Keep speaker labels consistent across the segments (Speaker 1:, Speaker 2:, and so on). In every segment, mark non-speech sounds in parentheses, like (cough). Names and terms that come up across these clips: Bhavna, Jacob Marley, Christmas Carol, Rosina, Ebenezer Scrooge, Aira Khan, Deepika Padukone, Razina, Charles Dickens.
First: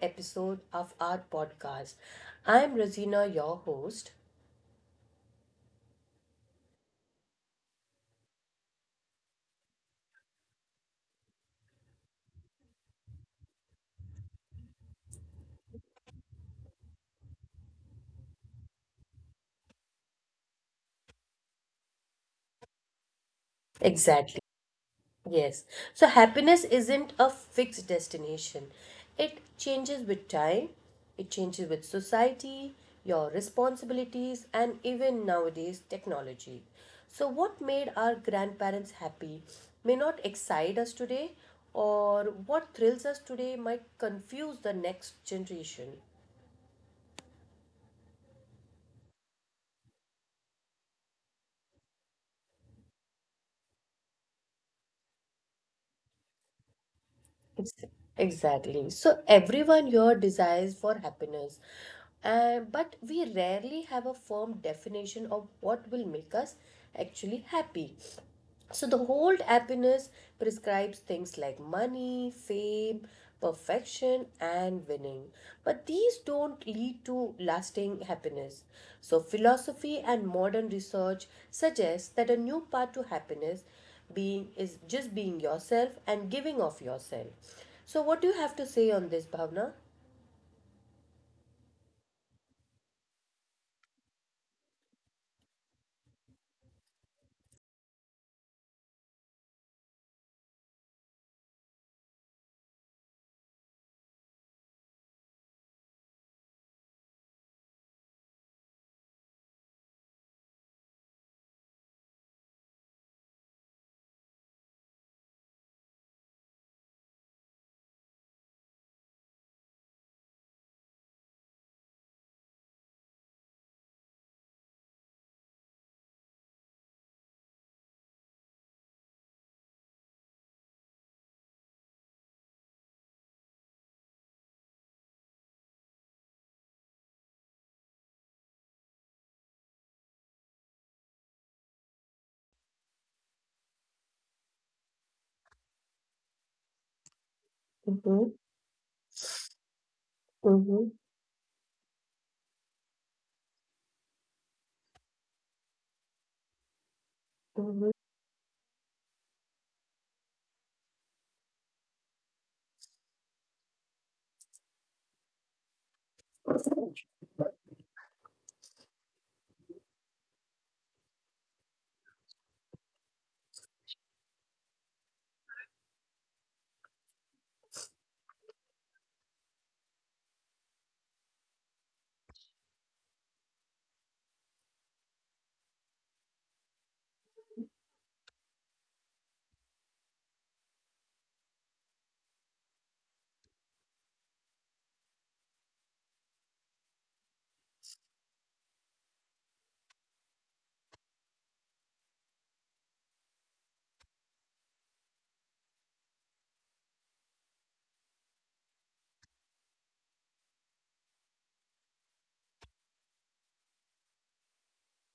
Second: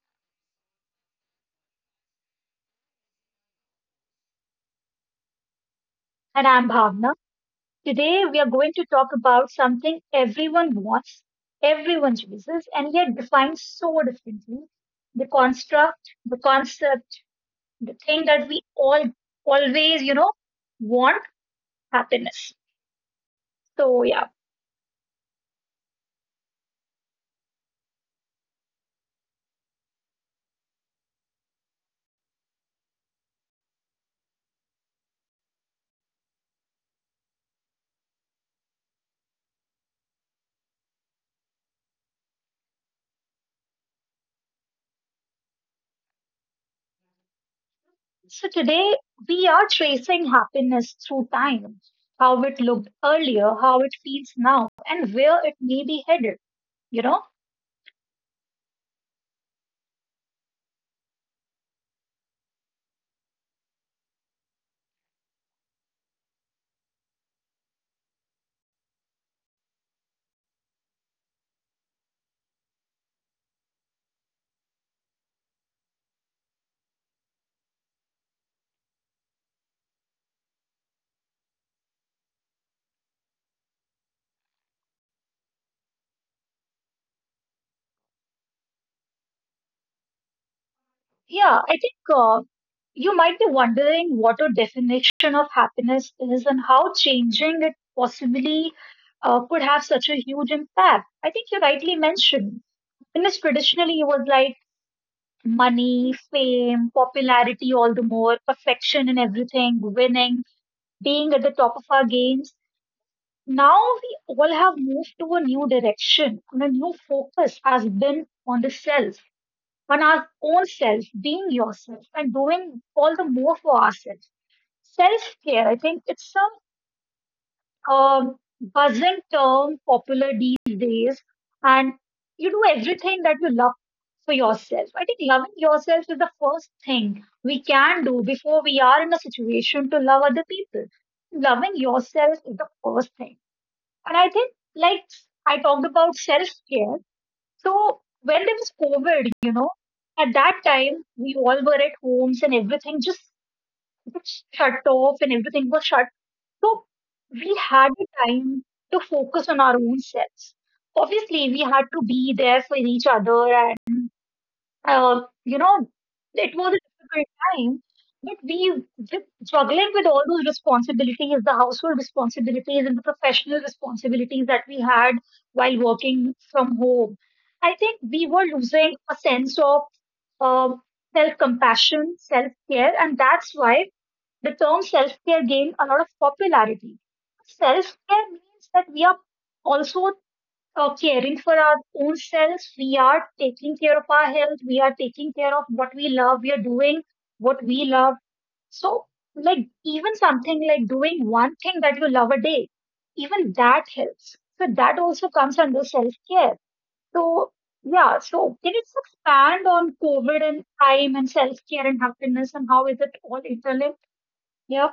Speaker 1: episode of our podcast. I am Rosina, your host.
Speaker 2: And I'm Bhavna. Today we are going to talk about something everyone wants, everyone chooses, and yet defines so differently. The construct, the concept, the thing that we all always, you know, want happiness. So,
Speaker 1: Exactly.
Speaker 2: yeah.
Speaker 1: Yes. So, happiness isn't a fixed destination, it changes with time, it changes with society, your responsibilities, and even nowadays, technology. So, what made our grandparents happy may not excite us today, or what thrills us today might confuse the next generation.
Speaker 2: So today we are tracing happiness through time, how it looked earlier, how it feels now, and where it may be headed, you know.
Speaker 1: Ex- Exactly. So everyone here desires for happiness, and but we rarely have a firm definition of what will make us actually happy. So the old happiness prescribes things like money, fame, perfection, and winning. But these don't lead to lasting happiness. So philosophy and modern research suggests that a new path to happiness being is just being yourself and giving of yourself. So what do you have to say on this, Bhavna?
Speaker 2: Yeah, I think you might be wondering what a definition of happiness is and how changing it possibly could have such a huge impact. I think you rightly mentioned. Happiness traditionally was like money, fame, popularity, all the more, perfection in everything, winning, being at the top of our games. Now we all have moved to a new direction and a new focus has been on the self on our own self, being yourself and doing all the more for ourselves. Self care, I think it's a buzzing term popular these days, and you do everything that you love for yourself. I think loving yourself is the first thing we can do before we are in a situation to love other people. Loving yourself is the first thing, and I think like I talked about self care. So
Speaker 1: Mm-hmm.
Speaker 2: when there was COVID, you know, at that
Speaker 1: Mm-hmm.
Speaker 2: time we all were at homes and everything just shut off and everything was shut. So we
Speaker 1: Mm-hmm.
Speaker 2: had the time to focus on our own selves. Obviously, we had to be there for each other you know, it was a difficult time, but we just juggling with all those responsibilities, the household responsibilities and the professional responsibilities that we had while working from home. I think we were losing a sense of um, self compassion, self care, and that's why the term self care gained a lot of popularity. Self care means that we are also caring for our own selves. We are taking care of our health. We are taking care of what we love. We are doing what we love. So, like, even something like doing one thing that you love a day, even that helps. So, that also comes under self care. So, yeah, so can you just expand on COVID and time and self care and happiness and how is it all interlinked? Yeah.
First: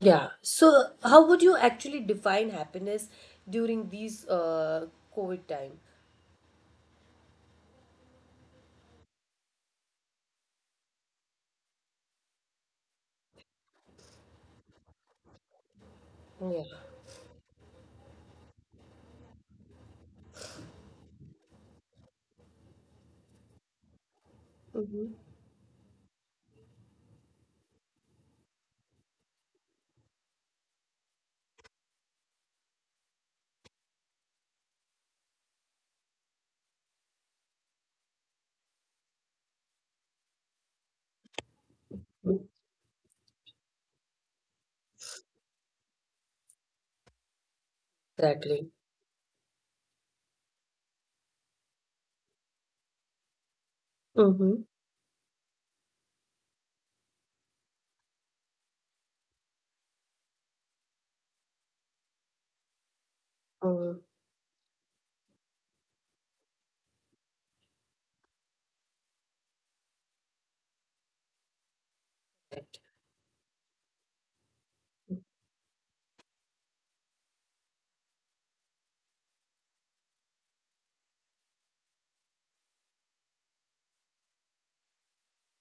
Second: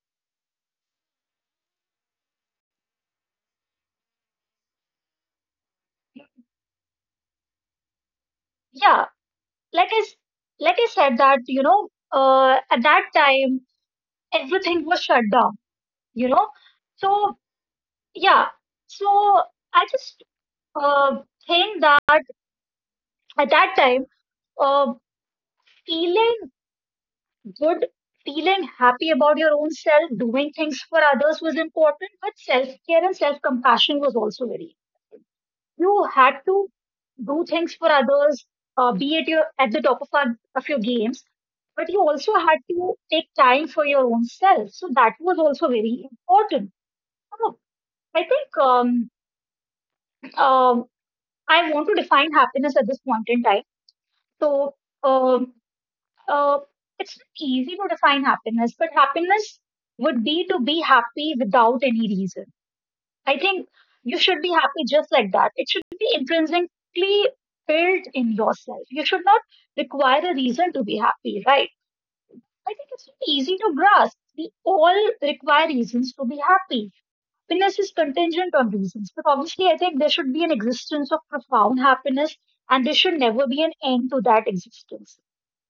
Speaker 1: Yeah. So how would you actually define happiness during these COVID time?
Speaker 2: Yeah. Like I, s- like I said, that, you know, at that time, everything was shut down, you know. So yeah so i just uh, think that at that time, uh,
Speaker 1: Mhm.
Speaker 2: feeling good, feeling happy about your own self doing things for others was important, but self care and self compassion was also very, you had to do things for others, be at your at the top of, our, of your games, but you also had to take time for your own self, so that was also very important. so i think
Speaker 1: Exactly.
Speaker 2: um, um, I want to define happiness at this point in time.
Speaker 1: Mm-hmm.
Speaker 2: So, um, uh, it's not easy to define happiness, but happiness would be to be happy without any reason. I think
Speaker 1: Mm.
Speaker 2: you should be happy just like that. It should be intrinsically built in yourself. You should not require a reason to be happy, right? I think it's easy to grasp. We all require reasons to be happy. Happiness is contingent on reasons. But obviously, I think there should be an existence of profound happiness and there should never be an end to that existence.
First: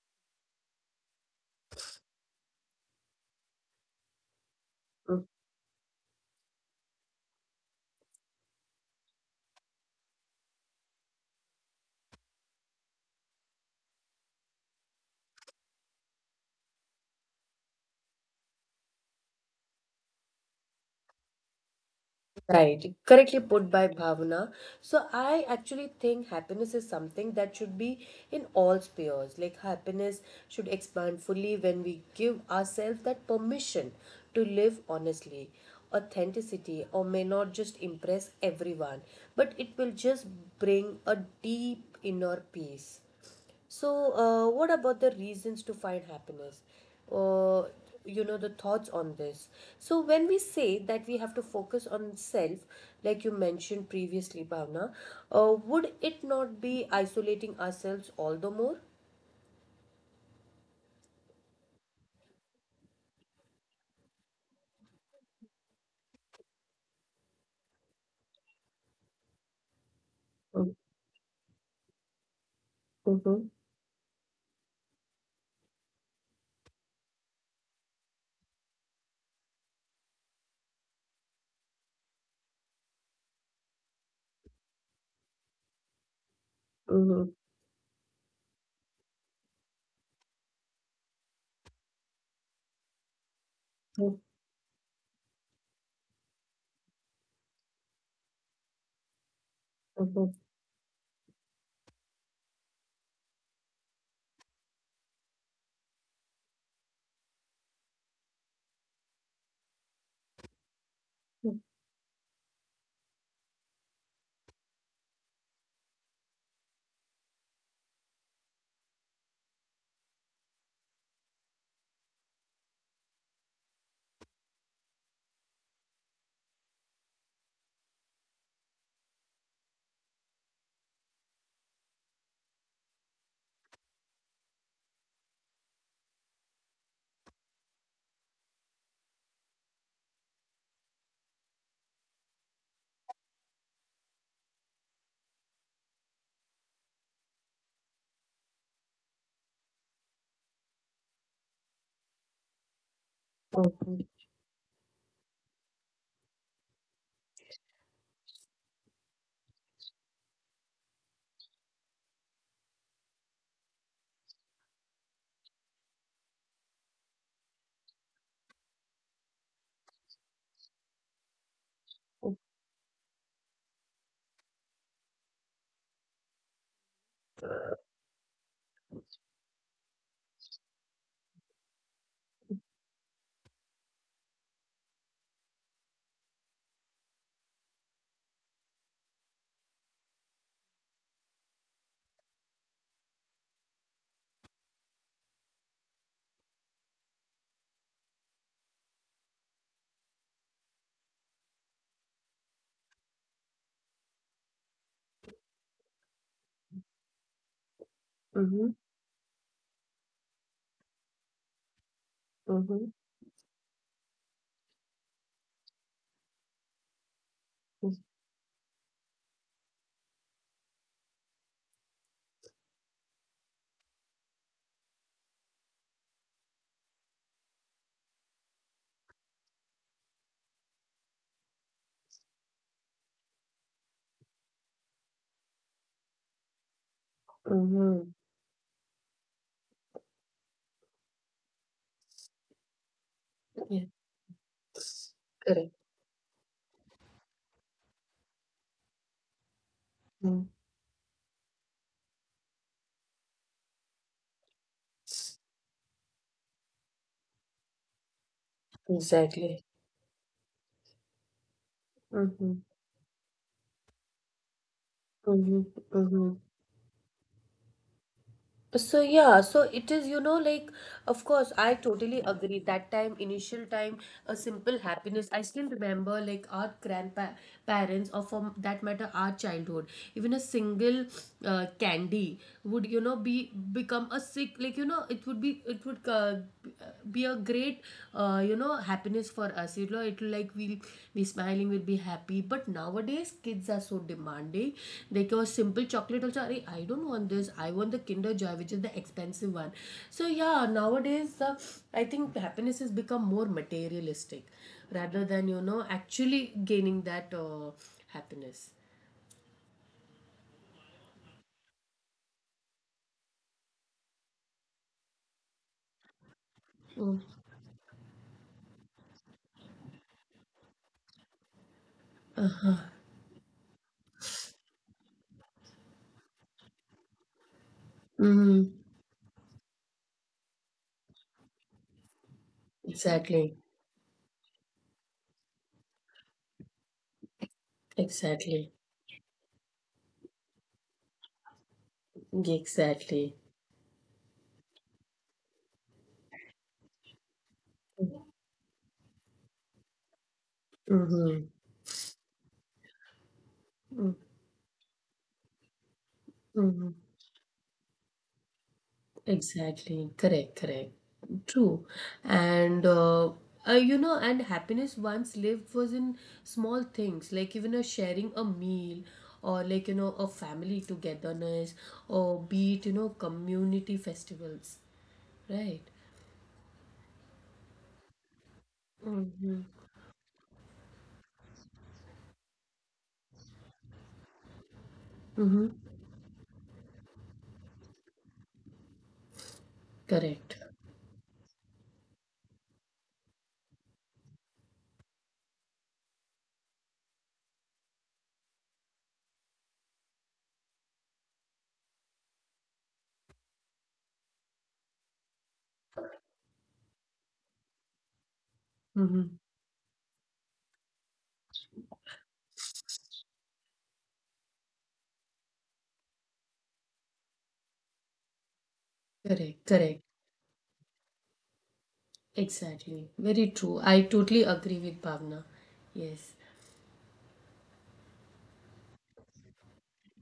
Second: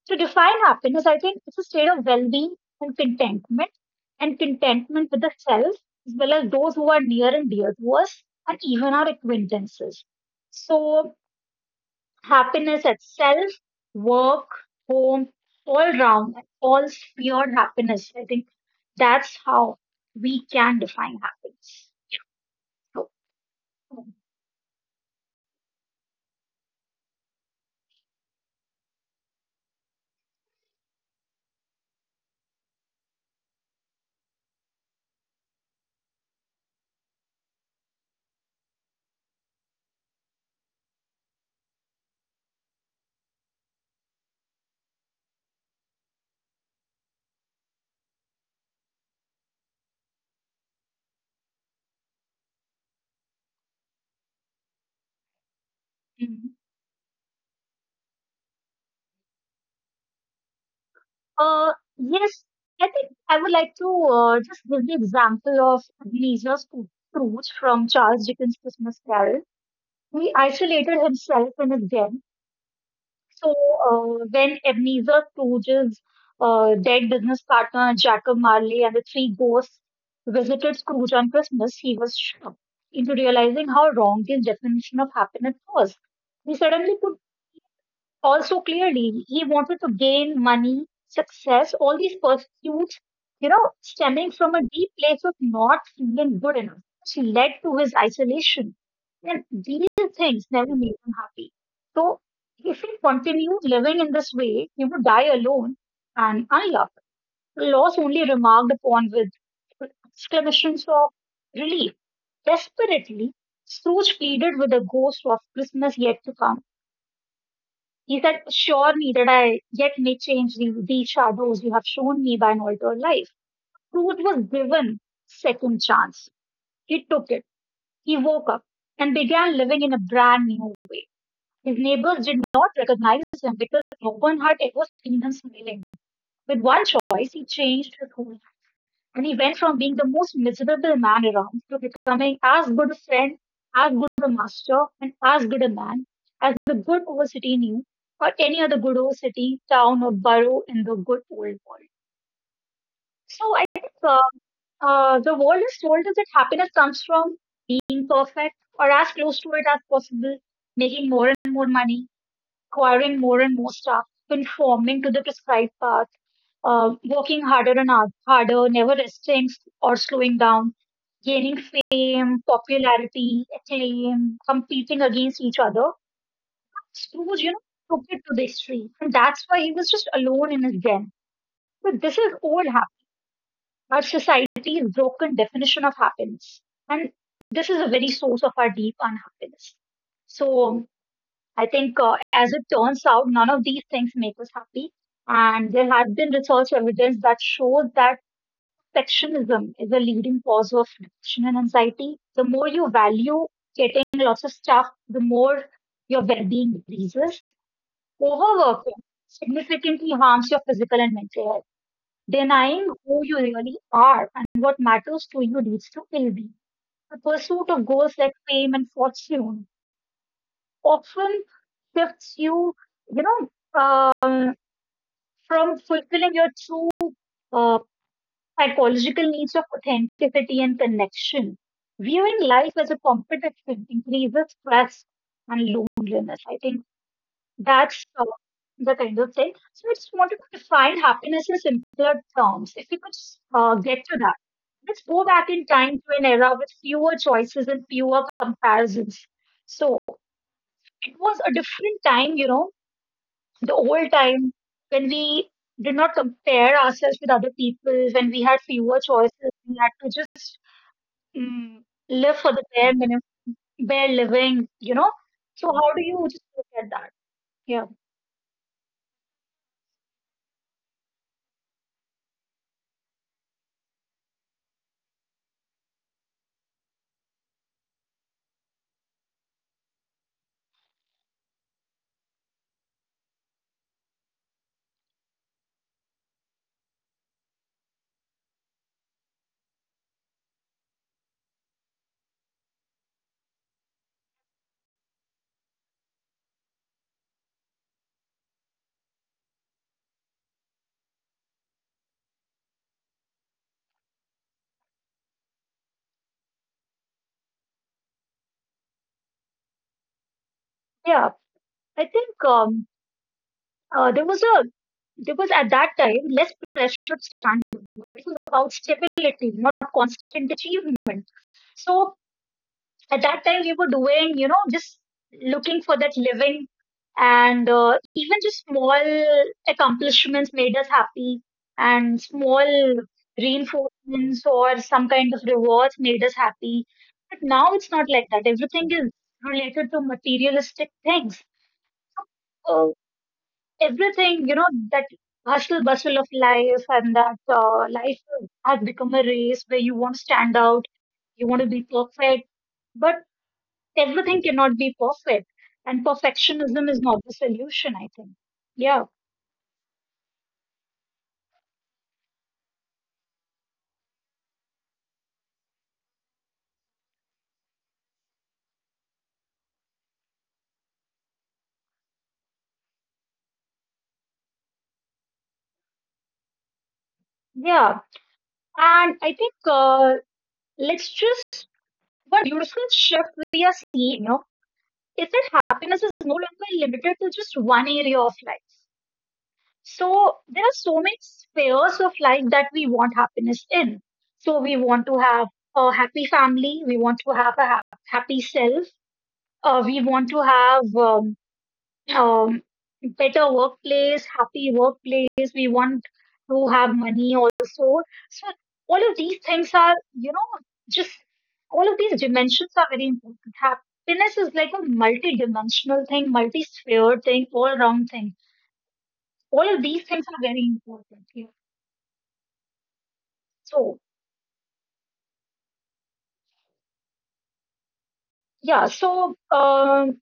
Speaker 2: To define happiness, I think it's a state of well being and contentment with
Speaker 1: Mm.
Speaker 2: the self, as well as those who are near and dear to us and even our acquaintances. So, happiness at self, work, home, all round, all sphered happiness. I think that's how we can define happiness.
Speaker 1: Right.
Speaker 2: So,
Speaker 1: Correctly put by Bhavna. So I actually think happiness is something that should be in all spheres. Like happiness should expand fully when we give ourselves that permission to live honestly. Authenticity or may not just impress everyone, but it will just bring a deep inner peace. So, what about the reasons to find happiness? Or, you know, the thoughts on this. So, when we say that we have to focus on self, like you mentioned previously, Bhavna, would it
Speaker 2: mm.
Speaker 1: not be isolating ourselves all the more?
Speaker 2: Yes, I think I would like to just give the example of Scrooge from Charles Dickens' Christmas Carol. He
Speaker 1: Mm-hmm.
Speaker 2: isolated himself in his den.
Speaker 1: Mm-hmm.
Speaker 2: So when Ebenezer Scrooge's dead business partner Jacob Marley and the three ghosts visited Scrooge on Christmas, he was shocked into realizing how wrong his definition of happiness was. He suddenly put
Speaker 1: Mm-hmm.
Speaker 2: also clearly he wanted to gain money, success, all these pursuits, you know, stemming from a deep place of not feeling good enough, which led to his isolation. And these
Speaker 1: Mm-hmm.
Speaker 2: things never made him happy. So if he continued living in this way, he would die alone and unloved. Loss only remarked upon with exclamations of relief. Desperately, Scrooge pleaded with the ghost of Christmas yet to come. He said, "Sure, neither did I, yet may change the, these shadows you have shown me by an altered life." Truth was given second chance. He took it. He woke up and began living in a brand new way. His neighbors did not recognize him because no one had ever seen him smiling. With one choice, he changed his whole, and he went from being the most miserable man around to becoming as good a friend, as good a master, and as good a man as the good old city knew, or any other good old city, town, or borough in the good old world. So I think the world has told us that happiness comes from being perfect or as close to it as possible, making more and more money, acquiring more and more stuff, conforming to the prescribed path, working harder and harder, never resting or slowing down, gaining fame, popularity, acclaim, competing against each other. Scrooge, you know, took it to the extreme. And that's why he was just alone in his den. So this is all happening. Our society's broken definition of happiness. And this is a very source of our deep unhappiness. So I think, as it turns out, none of these things make us happy. And there have been research evidence that shows that perfectionism is a leading cause of depression and anxiety. The more you value getting lots of stuff, the more your well being decreases. Overworking significantly harms your physical and mental health.
Speaker 1: Mm-hmm.
Speaker 2: Denying who you really are and what matters to you leads to ill being. The pursuit of goals like fame and fortune often shifts you, you know, um, from fulfilling your true uh, psychological needs of authenticity and connection. Viewing life as a competition increases stress and loneliness. I think that's
Speaker 1: Mm-hmm.
Speaker 2: the kind of thing. So I just wanted to define happiness in simpler terms. If we could get to that, let's
Speaker 1: Yes.
Speaker 2: go back in
Speaker 1: Correct.
Speaker 2: time to an era with fewer choices and fewer comparisons. So
Speaker 1: Mm.
Speaker 2: it was a different time, you know, the old time when we did not compare ourselves with other people, when we had fewer choices,
Speaker 1: Exactly.
Speaker 2: we had to just mm, live
Speaker 1: Mm-hmm.
Speaker 2: for the bare minimum, bare living.
Speaker 1: Mm-hmm.
Speaker 2: So how do
Speaker 1: Mm-hmm.
Speaker 2: you just look at that? Yeah,
Speaker 1: So yeah, so it is, you know, like of course I totally agree. That time, initial time, a simple happiness. I still remember like our grandpa parents, or for that matter our childhood. Even a single candy would, you know, be become a sick, like you know, it would be a great, you know, happiness for us, you know, it will like we'll be smiling, we'll be happy. But nowadays kids are so demanding, they go simple chocolate also, "Arey, I don't want this, I want the kinder joy, which is the expensive one." So yeah, nowadays I think happiness has become more materialistic rather than, you know, actually gaining that happiness.
Speaker 2: yeah. I think uh, there was a there was at that time less
Speaker 1: Mm.
Speaker 2: pressure standard. It was about stability, not constant achievement. So
Speaker 1: Uh-huh.
Speaker 2: at that time we were doing, you know, just looking for that living, and
Speaker 1: Mm.
Speaker 2: even just small accomplishments made us happy, and
Speaker 1: Exactly.
Speaker 2: small reinforcements or some kind of rewards made us happy, but now it's not
Speaker 1: Exactly.
Speaker 2: like that. Everything is related to materialistic things.
Speaker 1: Exactly.
Speaker 2: uh, Everything, you know, that hustle bustle of life, and that life has become a race where you want to stand out,
Speaker 1: Mm-hmm.
Speaker 2: you want to be perfect, but everything cannot be perfect, and
Speaker 1: Mm-hmm.
Speaker 2: perfectionism is not the solution, I think. Yeah.
Speaker 1: Exactly, correct, correct, true. And you know, and happiness once lived was in small things like even a sharing a meal or, like you know, a family togetherness or, be it you know, community festivals, right?
Speaker 2: Yeah. And I
Speaker 1: Mm-hmm.
Speaker 2: think, let's just, what beautiful shift we are seeing, you know, is
Speaker 1: Mm-hmm.
Speaker 2: that happiness is no longer limited to just one area of life. So
Speaker 1: Correct.
Speaker 2: there are so many spheres of life that we want happiness in. So we want to have a happy family, we want to have a happy self, we want to have um, better workplace, happy workplace. We want to have money also. So all of
Speaker 1: Mm-hmm.
Speaker 2: these things are, you know, just all of these dimensions are very important. Happiness is like a multi-dimensional thing, multi-sphere thing, all-round thing.
Speaker 1: Correct,
Speaker 2: All of
Speaker 1: correct,
Speaker 2: these things are very important. Yeah.
Speaker 1: exactly, very true. I
Speaker 2: So
Speaker 1: totally agree with Bhavna, yes.
Speaker 2: yeah, so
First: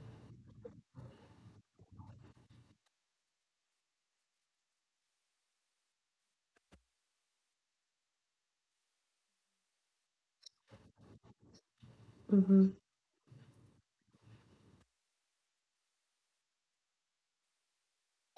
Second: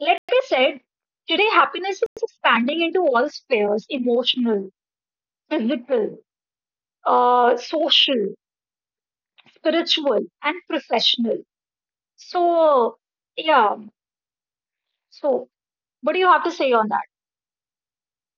Speaker 2: like I said, today happiness is expanding into all spheres: emotional, physical, social, spiritual, and professional.
Speaker 1: Mm-hmm.
Speaker 2: So, yeah. So, what do you have to say on that?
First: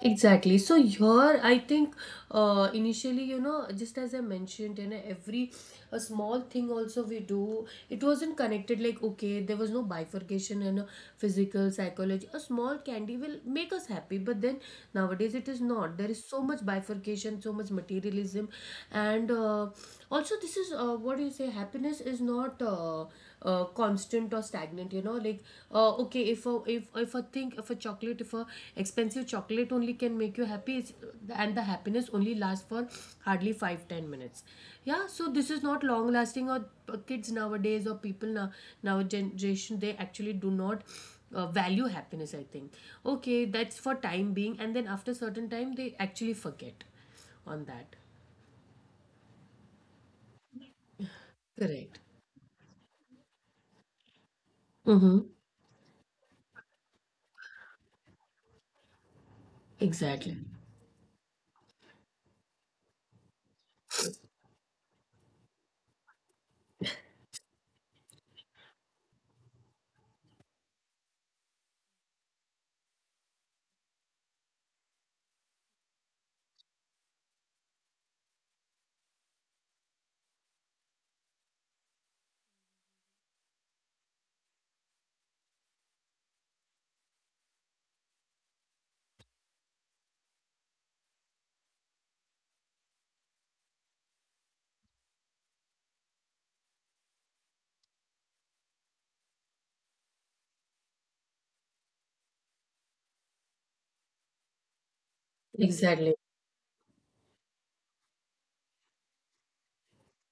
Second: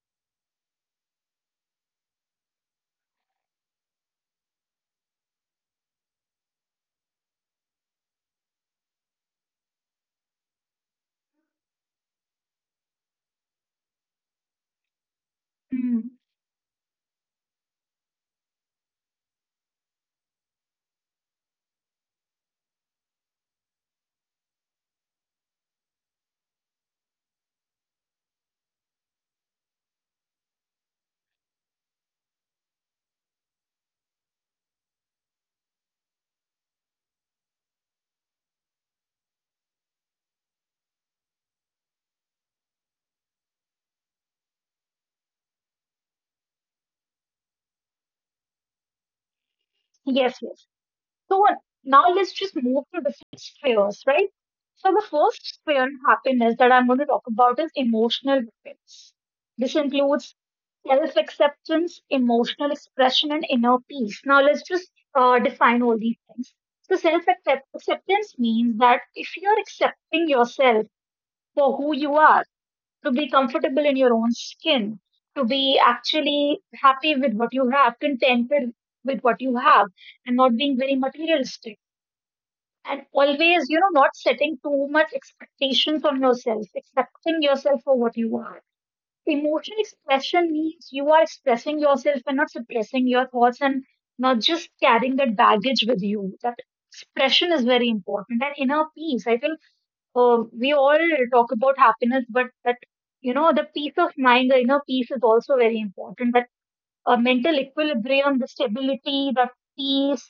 Speaker 1: Exactly. So here, I think initially, you know, just as I mentioned, you know, every a small thing also we do, it wasn't connected. Like okay, there was no bifurcation in a physical psychology. A small candy will make us happy, but then nowadays it is not.
Speaker 2: Hmm.
Speaker 1: There is so much bifurcation, so much materialism, and also this is what do you say? Happiness is not constant or stagnant, you know, like okay, if a, if a thing, if a chocolate, if a expensive chocolate only can make you happy, it's, and the happiness only lasts for hardly 5-10 minutes. Yeah, so this is not long lasting. Or kids nowadays, or people now, generation, they actually do not value happiness, I think. Okay, that's for time being, and then after certain time they actually forget on that.
Speaker 2: Yes, yes. So,
Speaker 1: Correct.
Speaker 2: now let's just move to different spheres, right? So, the
Speaker 1: Mm-hmm.
Speaker 2: first sphere of happiness that I'm going to talk about is emotional happiness. This includes
Speaker 1: Exactly.
Speaker 2: self acceptance, emotional expression, and inner peace. Now, let's just define all these things. So, self acceptance means that if you're accepting yourself for who you are, to be comfortable in your own skin, to be actually happy with what you have, contented with what you have, and not being very materialistic. And always, you know, not setting too much expectations on yourself, accepting yourself for what you are. Emotional expression means you are expressing yourself and not suppressing your thoughts and not just carrying that baggage with you. That expression is very important. And inner peace, I think we all talk about happiness, but that, you know, the peace of mind, the inner peace is also very
Speaker 1: Exactly.
Speaker 2: important. That mental equilibrium, the stability, the peace,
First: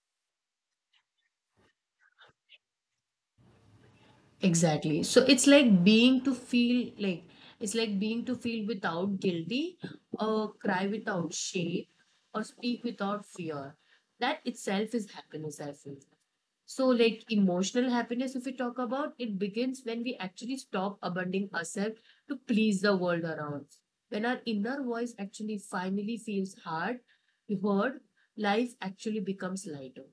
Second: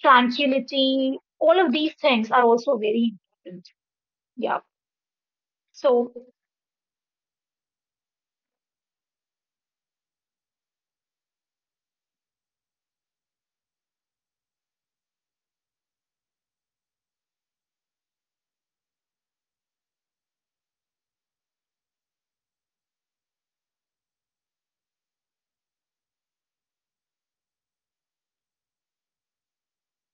Speaker 2: tranquility, all of these things are also very important. Yeah.
Speaker 1: Exactly. So it's like
Speaker 2: So
Speaker 1: being to feel like, it's like being to feel without guilty, or cry without shame, or speak without fear. That itself is happiness, I feel. So, like emotional happiness, if we talk about it, begins when we actually stop abandoning ourselves to please the world around us. When our inner voice actually finally feels hard, heard, life actually becomes lighter.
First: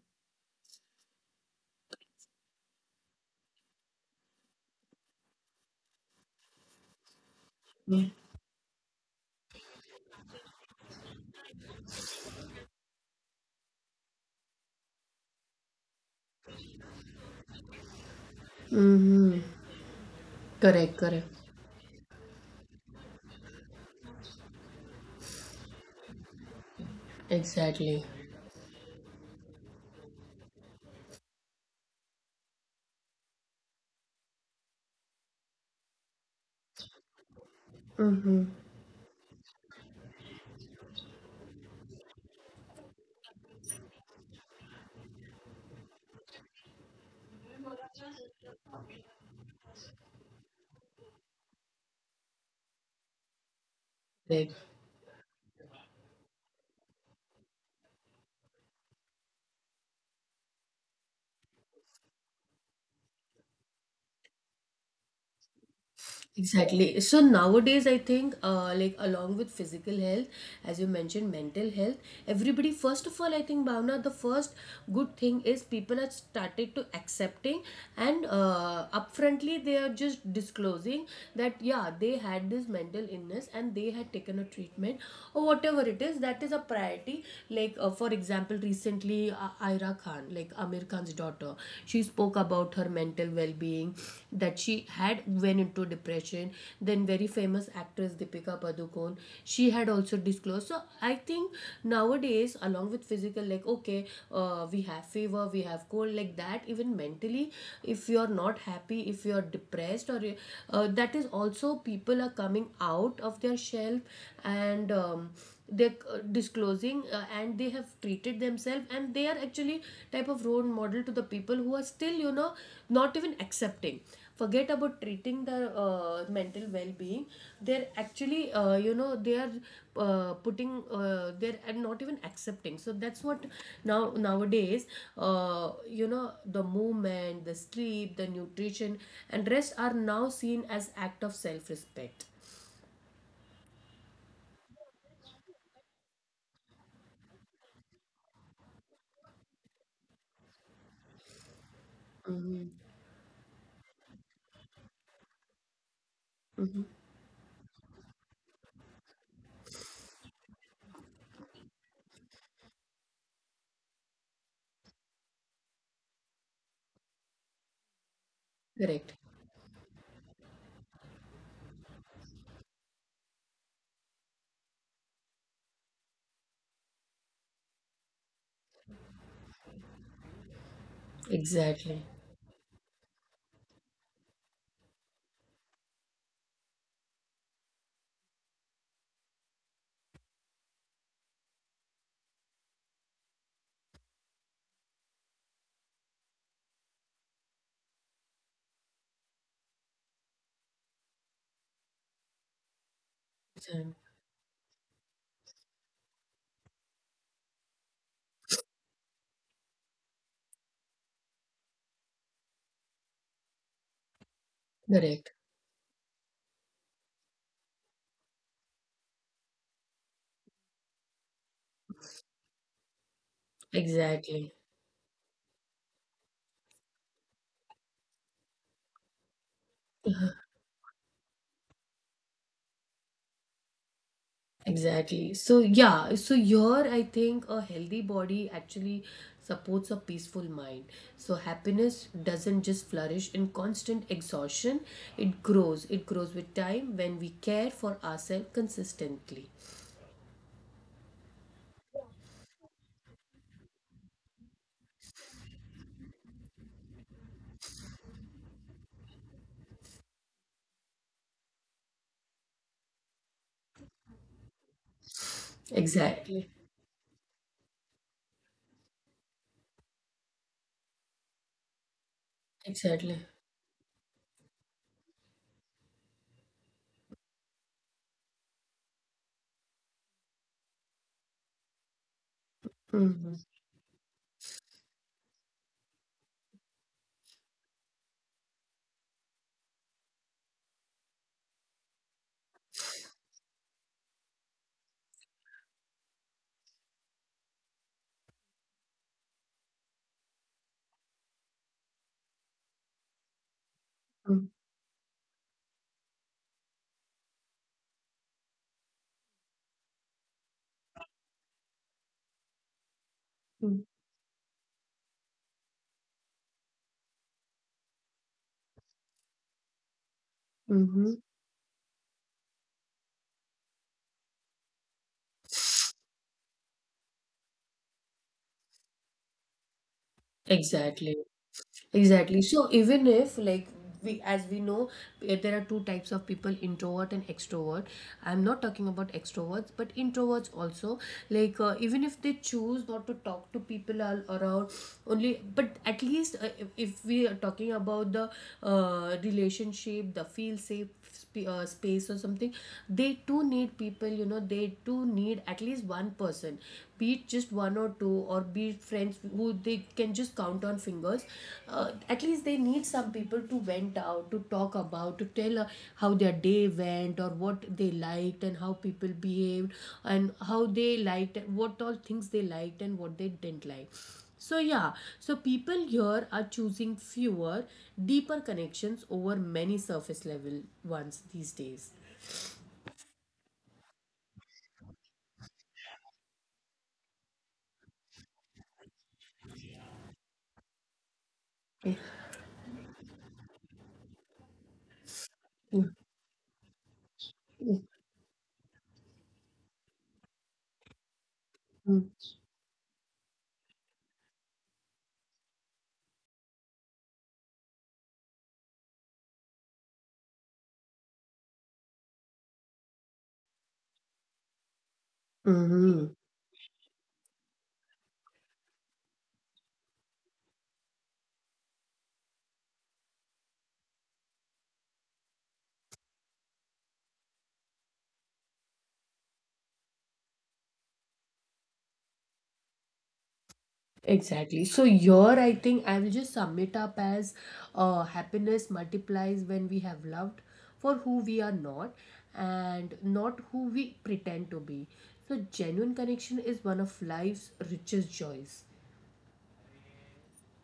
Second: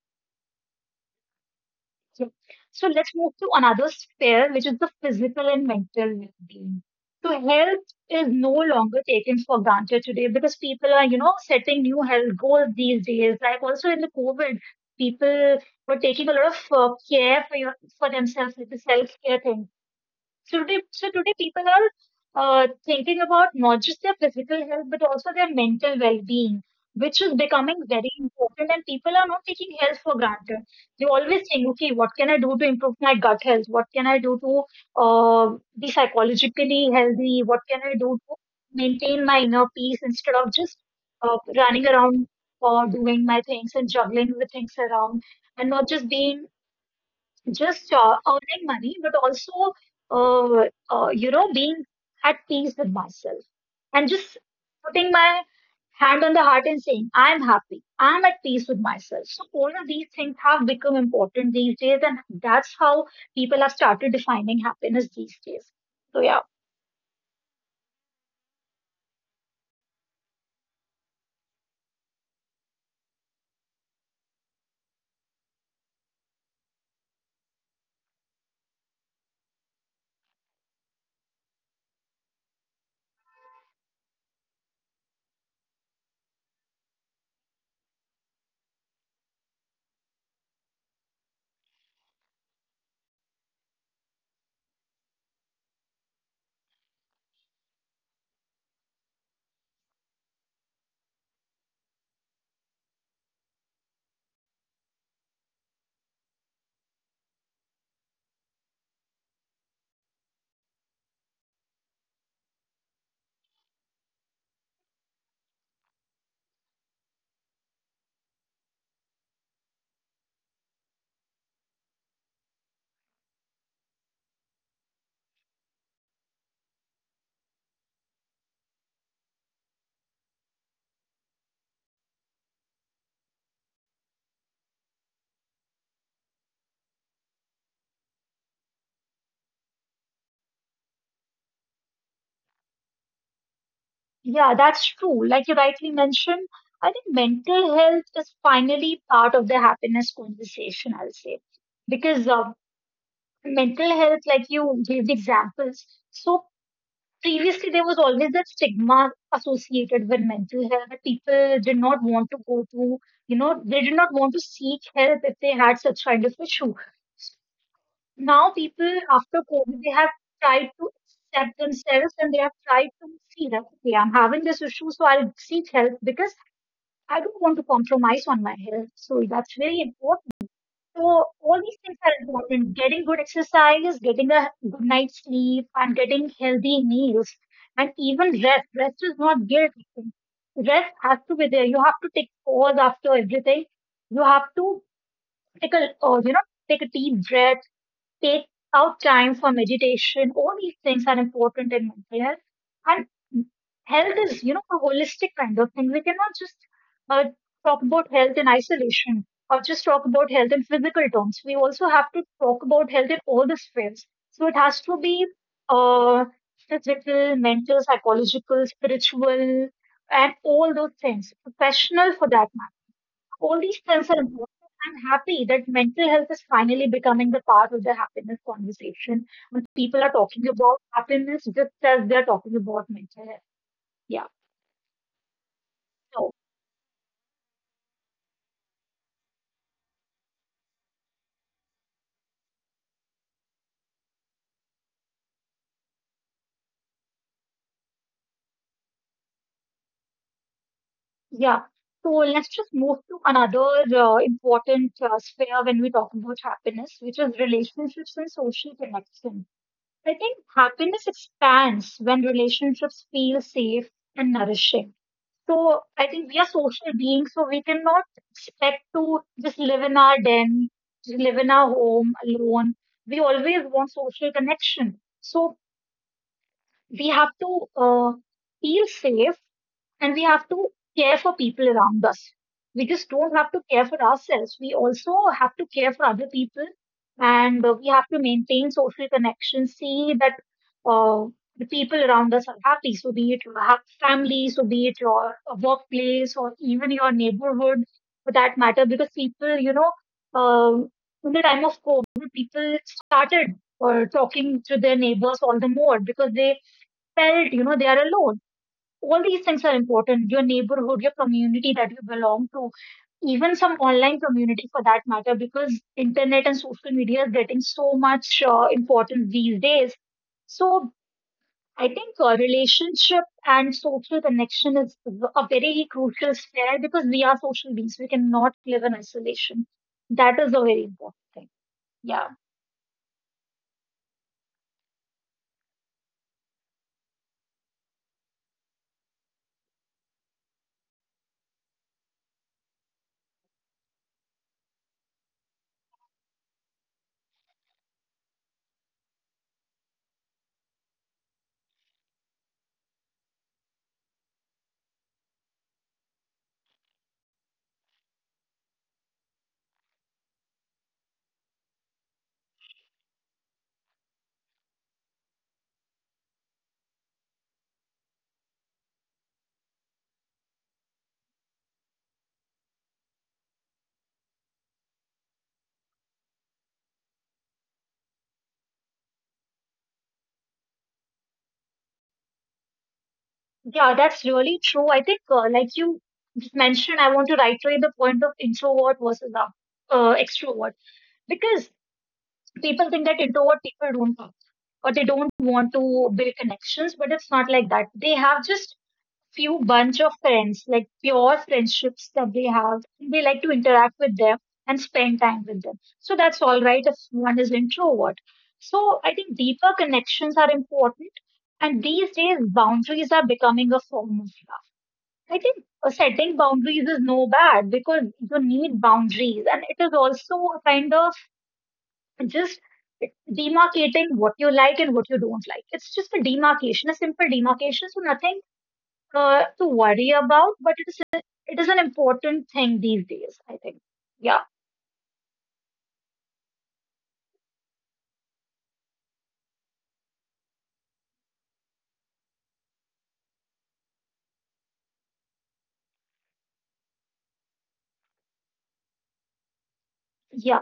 Speaker 2: Yeah. So let's move to another sphere, which is the physical and mental well-being. So health
Speaker 1: Yeah.
Speaker 2: is no longer taken for granted today because people are, you know, setting new health goals these days. Like also in the COVID, people were taking a lot of care for your for themselves, like the
Speaker 1: Mm-hmm.
Speaker 2: self-care thing. So today,
Speaker 1: Correct,
Speaker 2: so today
Speaker 1: correct.
Speaker 2: people are thinking about not just their physical health, but also their mental well-being, which is becoming
Speaker 1: Exactly.
Speaker 2: very important. And people are not taking health for granted. They always think, okay, what can I do to improve my gut health? What can I do to uh, be psychologically healthy? What can I do to
Speaker 1: Mm-hmm.
Speaker 2: maintain my inner peace instead of just running around or doing my things and juggling the things around and not just being just earning money, but also, uh, you know, being at peace with myself and just
Speaker 1: Right.
Speaker 2: putting my hand on the heart and saying, I'm happy, I'm at peace with myself. So, all of these things have become important these days, and that's how people have started defining happiness these days. So, yeah,
Speaker 1: Exactly. So nowadays, I think, like along with physical health, as you mentioned, mental health, everybody, first of all, I think, Bhavna, the first good thing is people are started to accepting and upfrontly they are just disclosing that, yeah, they had this mental illness and they had taken a treatment, or whatever it is. That is a priority. Like, for example, recently, Aira Khan, like Amir Khan's daughter, she spoke about her mental well-being, that she had went into depression. Then very famous actress Deepika Padukone, she had also disclosed. So I think nowadays, along with physical, like okay, we have fever, we have cold, like that even mentally, if you're not happy, if you're depressed or that is also, people are coming out of their shelf and they're disclosing, and they have treated themselves and they are actually type of role model to the people who are still, you know, not even accepting, forget about treating their mental well-being, they're actually, you know, they are putting they're and not even accepting. So that's what now nowadays, you know, the movement, the sleep, the nutrition and rest are now seen as act of self-respect.
Speaker 2: yeah, that's true. Like you rightly mentioned, I think mental health is finally part of the happiness conversation, I'll say because
Speaker 1: Mm-hmm.
Speaker 2: mental health, like you gave the examples. So
Speaker 1: Mm-hmm.
Speaker 2: previously there was always that stigma associated with mental health that people did not want to go to, you know, they did not want to seek help if they had such kind of issue. Now people
Speaker 1: Correct.
Speaker 2: after COVID they have tried to accept themselves and they have tried to see that okay, I'm having this issue, so I'll seek help because I don't want to compromise on my health. So that's very important. So all these things
Speaker 1: Exactly.
Speaker 2: are important. Getting good exercise, getting a good night's sleep, and getting healthy meals, and even rest. Rest is not guilt. Rest has to be there. You have to take pause after everything. You have to take a, you know, take a deep breath. Take out time for meditation. All these things are important in mental health. And
Speaker 1: Percent.
Speaker 2: health is, you know, a holistic kind of thing. We cannot just uh, talk about health in isolation or just talk about health in physical terms. We also have to talk about health in all the spheres. So it has to be
Speaker 1: Correct.
Speaker 2: uh, physical, mental, psychological, spiritual, and all those things. Professional for that all these things are important.
Speaker 1: Exactly.
Speaker 2: I'm happy that mental health is finally becoming the part of the happiness conversation when people are talking about happiness just as they're talking about mental health. Yeah.
Speaker 1: Exactly. So yeah,
Speaker 2: So,
Speaker 1: so here I think a healthy body actually supports a peaceful mind. So happiness doesn't just flourish in constant exhaustion, it grows. It grows with time when we care for ourselves consistently.
Speaker 2: yeah. So let's just move to another important sphere when we talk about happiness, which is relationships and social connection. I think happiness expands when relationships feel safe and nourishing. So I think we are
Speaker 1: Exactly.
Speaker 2: social beings, so we cannot expect to just live in our den, just live in our home alone. We
Speaker 1: Exactly.
Speaker 2: always want social connection. So we have to feel safe and we have to care for people around us. We just don't
Speaker 1: Mm-hmm.
Speaker 2: have to care for ourselves. We also have to care for other people and we have to maintain social connections, see that uh, the people around us are happy. So, be it your family, so be it your workplace or even your neighborhood for that matter, because people, you know, um in the time of COVID, people started
Speaker 1: Mm-hmm.
Speaker 2: talking to their neighbors all the more because they felt, you know, they are alone. All these things are important: your neighborhood, your community that you belong to, even some online community for that matter, because internet and social media is getting so much importance these days. So
Speaker 1: Mm-hmm.
Speaker 2: I think relationship and social connection is a very crucial sphere because we are social beings, we cannot live in isolation. That is a very important
Speaker 1: Exactly.
Speaker 2: thing. Yeah.
Speaker 1: Exactly. So even if like, we as we know, there are two types of people, introvert and extrovert. I'm not talking about extroverts, but introverts also, like even if they choose not to talk to people all around only, but at least if we are talking about the relationship, the feel safe space or something, they too need people, you know, they too need at least one person, be it just one or two, or be it friends who they can just count on fingers, at least they need some people to vent out, to talk about, to tell how their day went or what they liked and how people behaved and how they liked, what all things they liked and what they didn't like. So, yeah, so people here are choosing fewer, deeper connections over many surface level ones these days.
Speaker 2: Yeah, that's really true. I think like you just mentioned, I want to reiterate the point of introvert versus extrovert, because people think that introvert people don't talk or they don't want to build connections, but it's not like that. They have just few bunch of friends, like pure friendships that they have. They like to interact with them and spend time with them. So that's all right if one is introvert. So I think deeper connections are important. And these days, boundaries are becoming a form of love. I think
Speaker 1: Hmm.
Speaker 2: setting boundaries is no bad because you need boundaries, and it is also a kind of just demarcating what you like and what you don't like. It's just a demarcation, a simple demarcation, so nothing to worry about. But it is a, it is an important thing these days, I think. Yeah,
Speaker 1: Exactly. So, here I think I will just sum it up as happiness multiplies when we have loved for who we are not, and not who we pretend to be. So, genuine connection is one of life's richest joys.
Speaker 2: yeah.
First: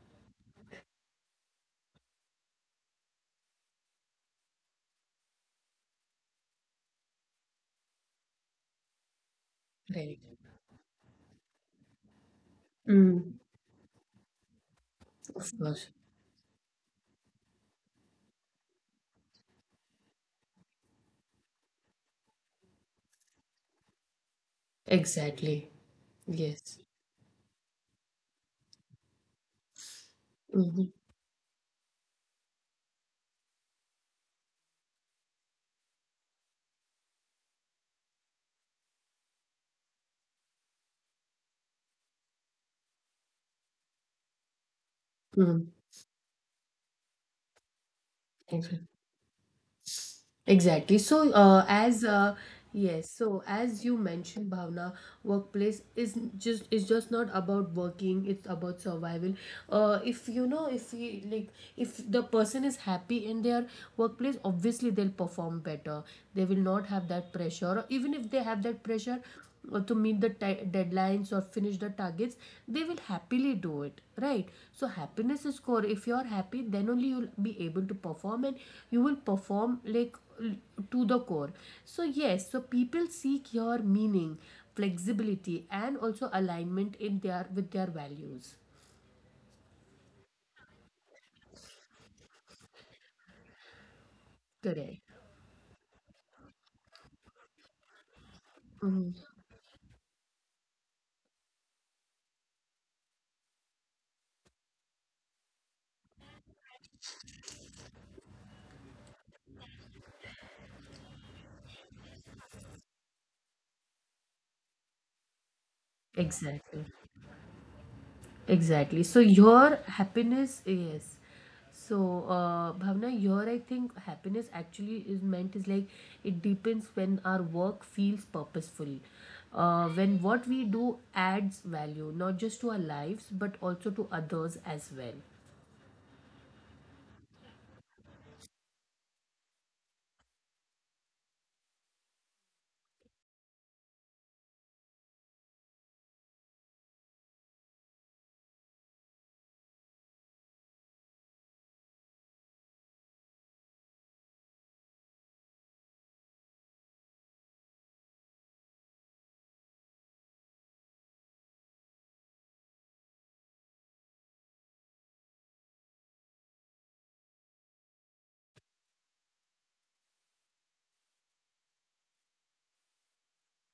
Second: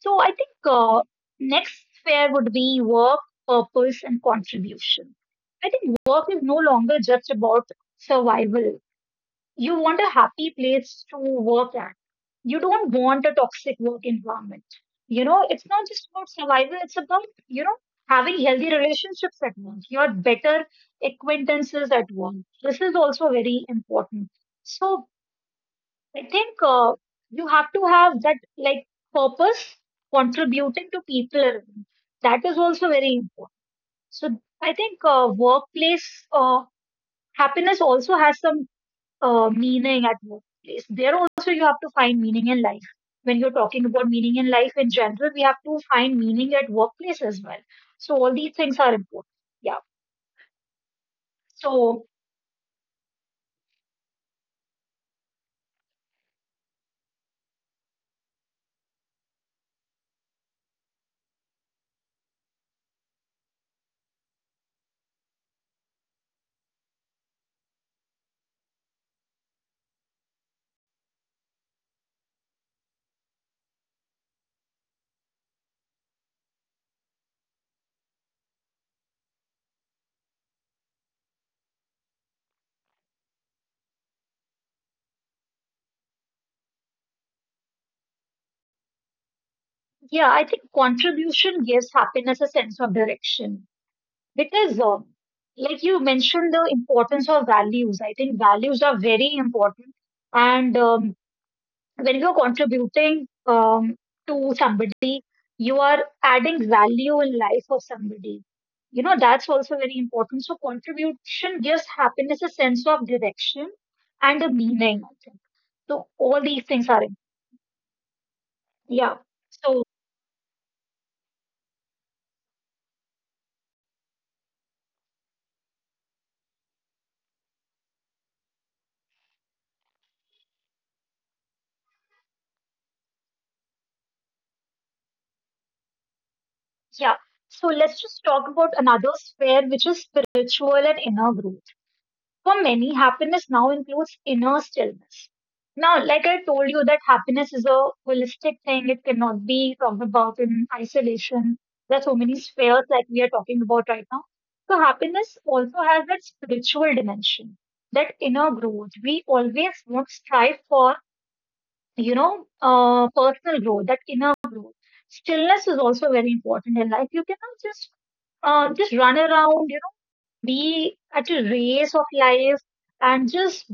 Speaker 2: So I think uh, next sphere would be work, purpose, and contribution. I think work is no longer just about survival. You want a
Speaker 1: Right.
Speaker 2: happy place to work at. You don't want a
Speaker 1: Mm.
Speaker 2: toxic work environment. You know,
Speaker 1: Of
Speaker 2: it's not
Speaker 1: course.
Speaker 2: just about survival, it's about, you know, having healthy relationships at work, your better acquaintances at work. This is also very important. So
Speaker 1: Exactly.
Speaker 2: I think
Speaker 1: Yes.
Speaker 2: you have to have that like purpose
Speaker 1: Mm-hmm.
Speaker 2: contributing to people around you. That is also very important. So I think workplace happiness also has some meaning at workplace. There also you have to find meaning in life. When you're talking about meaning in life in general, we have
Speaker 1: Mm-hmm.
Speaker 2: to find meaning at workplace as well. So all these things
Speaker 1: Exa-
Speaker 2: are important. Yeah.
Speaker 1: Exactly. So, uh,
Speaker 2: So
Speaker 1: as uh, yes, so as you mentioned, Bhavna, workplace is just is just not about working. It's about survival. If you know, if you like, if the person is happy in their workplace, obviously they'll perform better. They will not have that pressure. Or even if they have that pressure, or to meet the ti deadlines or finish the targets, they will happily do it, right? So happiness is core. If you are happy, then only you'll be able to perform, and you will perform like l- to the core. So yes, so people seek your meaning, flexibility, and also alignment in their with their values.
Speaker 2: yeah, I think contribution gives happiness a sense of direction because,
Speaker 1: Correct.
Speaker 2: like you mentioned, the importance of values. I think values are
Speaker 1: Mhm.
Speaker 2: very important, and when you're contributing to somebody, you are adding value in life of somebody. You know, that's also very important. So contribution gives happiness a sense of direction and a meaning, I think. So all these
Speaker 1: Exactly.
Speaker 2: things are in.
Speaker 1: Exactly.
Speaker 2: Yeah.
Speaker 1: So your
Speaker 2: So
Speaker 1: happiness, yes. So Bhavna, your, I think happiness actually is meant is like, it deepens when our work feels purposeful, when what we do adds value not just to our lives but also to others as well.
Speaker 2: yeah. So let's just talk about another sphere, which is spiritual and inner growth. For many, happiness now includes inner stillness. Now, like I told you, that happiness is a holistic thing. It cannot be talked about in isolation. There are so many spheres like we are talking about right now. So, happiness also has that spiritual dimension, that inner growth. We always want to strive for, you know, personal growth, that inner growth. Stillness is also very important in life. You cannot just just run around, be at a race of life and just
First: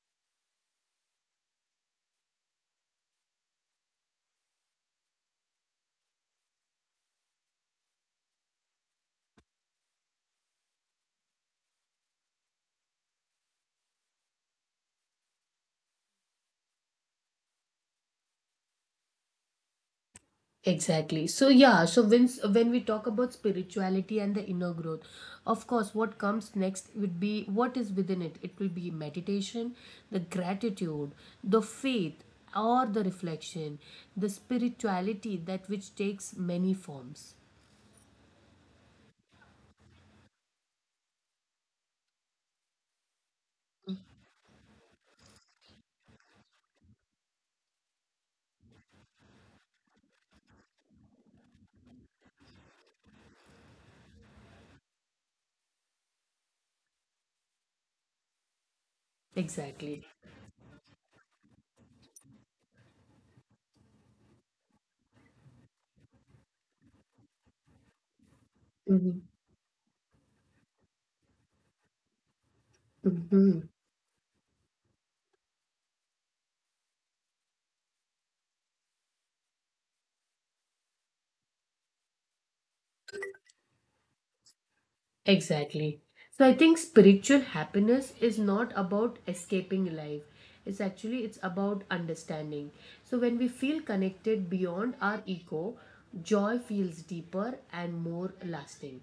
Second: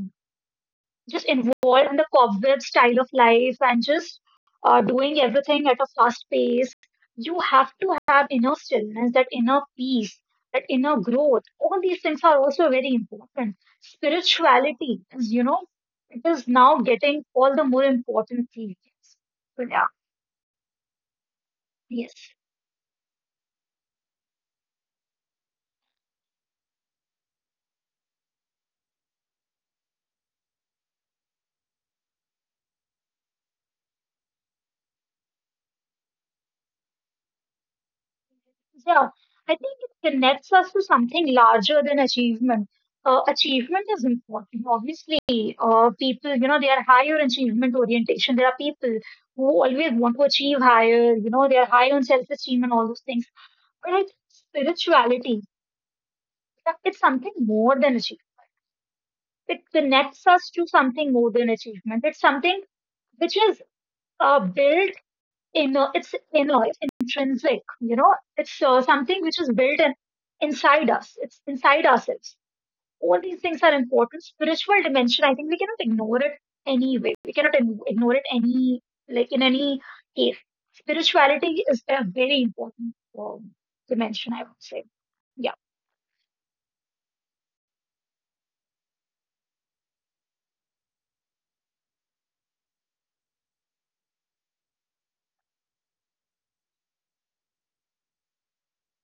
Speaker 2: just involved in the cobweb style of life and just doing everything at a fast pace. You have to have inner stillness, that inner peace, that inner growth. All these things are also very important. Spirituality is, you know, it is now getting all the more important things. So yeah,
Speaker 1: Exactly. So yeah, so
Speaker 2: yes.
Speaker 1: when we talk about spirituality and the inner growth, of course, what comes next would be what is within it. It will be meditation, the gratitude, the faith, or the reflection, the spirituality that which takes many forms.
Speaker 2: Yeah, I think it connects us to something larger than achievement. Achievement is important, obviously. People, you know, they are higher achievement orientation. There are people who always want to achieve higher, you know, they are high on self esteem and all those things. But I think spirituality, it's something more than achievement. It
Speaker 1: Exactly.
Speaker 2: connects us to something more than achievement. It's something which is built inner, it's intrinsic, you know, it's something which is built in, inside us, it's inside ourselves. All these things
Speaker 1: Mm-hmm.
Speaker 2: are important. Spiritual dimension, I think we cannot ignore it anyway. We cannot ignore it any, like in any case. Spirituality is a very important dimension, I would say. Yeah,
Speaker 1: Exactly. So I think spiritual happiness is not about escaping life. It's actually, it's about understanding. So when we feel connected beyond our ego, joy feels deeper and more lasting.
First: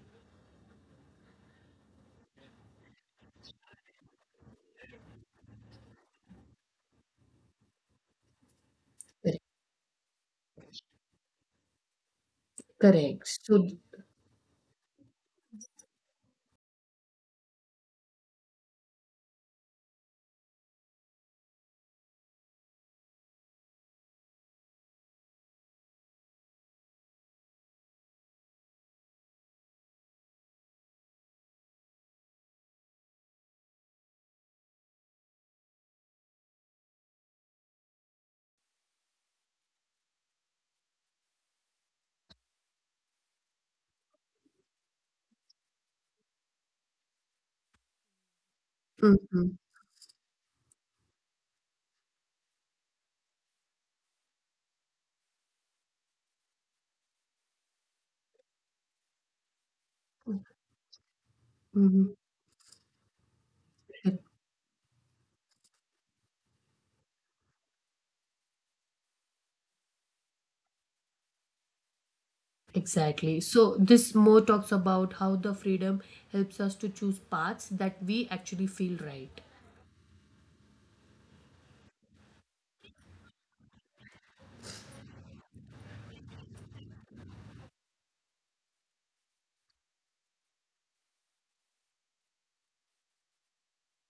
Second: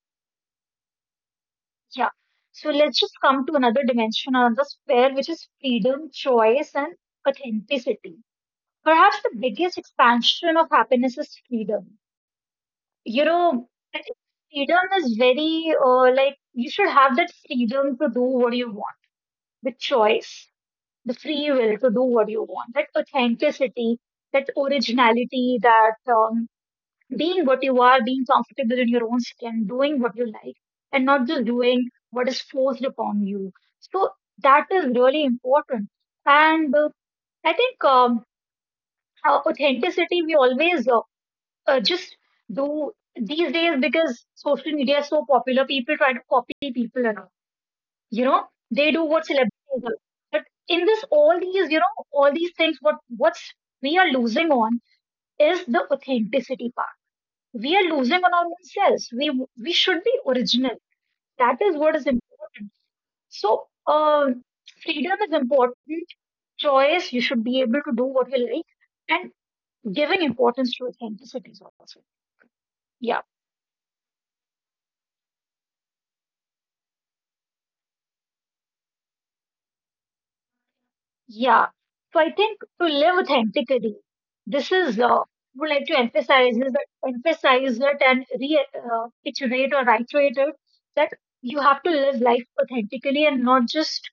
Speaker 2: yeah. So let's just come to another dimension, another sphere, which is freedom, choice, and authenticity. Perhaps the
Speaker 1: Correct.
Speaker 2: biggest expansion of happiness is freedom. You
Speaker 1: Correct. So
Speaker 2: know, freedom is very like you should have that freedom to do what you want, the choice, the free will to do what you want, that authenticity, that originality, that being what you are, being comfortable in your own skin, doing what you like, and not just doing what is forced upon you. So that is really important, and I think authenticity we always just do these days because social media is so popular, people try to copy people and all. You know, they do what
Speaker 1: Mhm.
Speaker 2: celebrities do. But in this, all these, you know, all these things, what what's we are losing on is the authenticity part. We are losing on our own selves. We should be original. That is what is
Speaker 1: Mhm.
Speaker 2: important. So freedom is important. Choice, you should be able to do what you like, and giving importance to authenticity is also. Yeah.
Speaker 1: Exactly. So this more talks about how the freedom helps us to choose paths that we actually feel right.
Speaker 2: Yeah. So I think to live authentically, this is would like to emphasize is that emphasize it and re iterate or reiterate it that you have to live life authentically and not just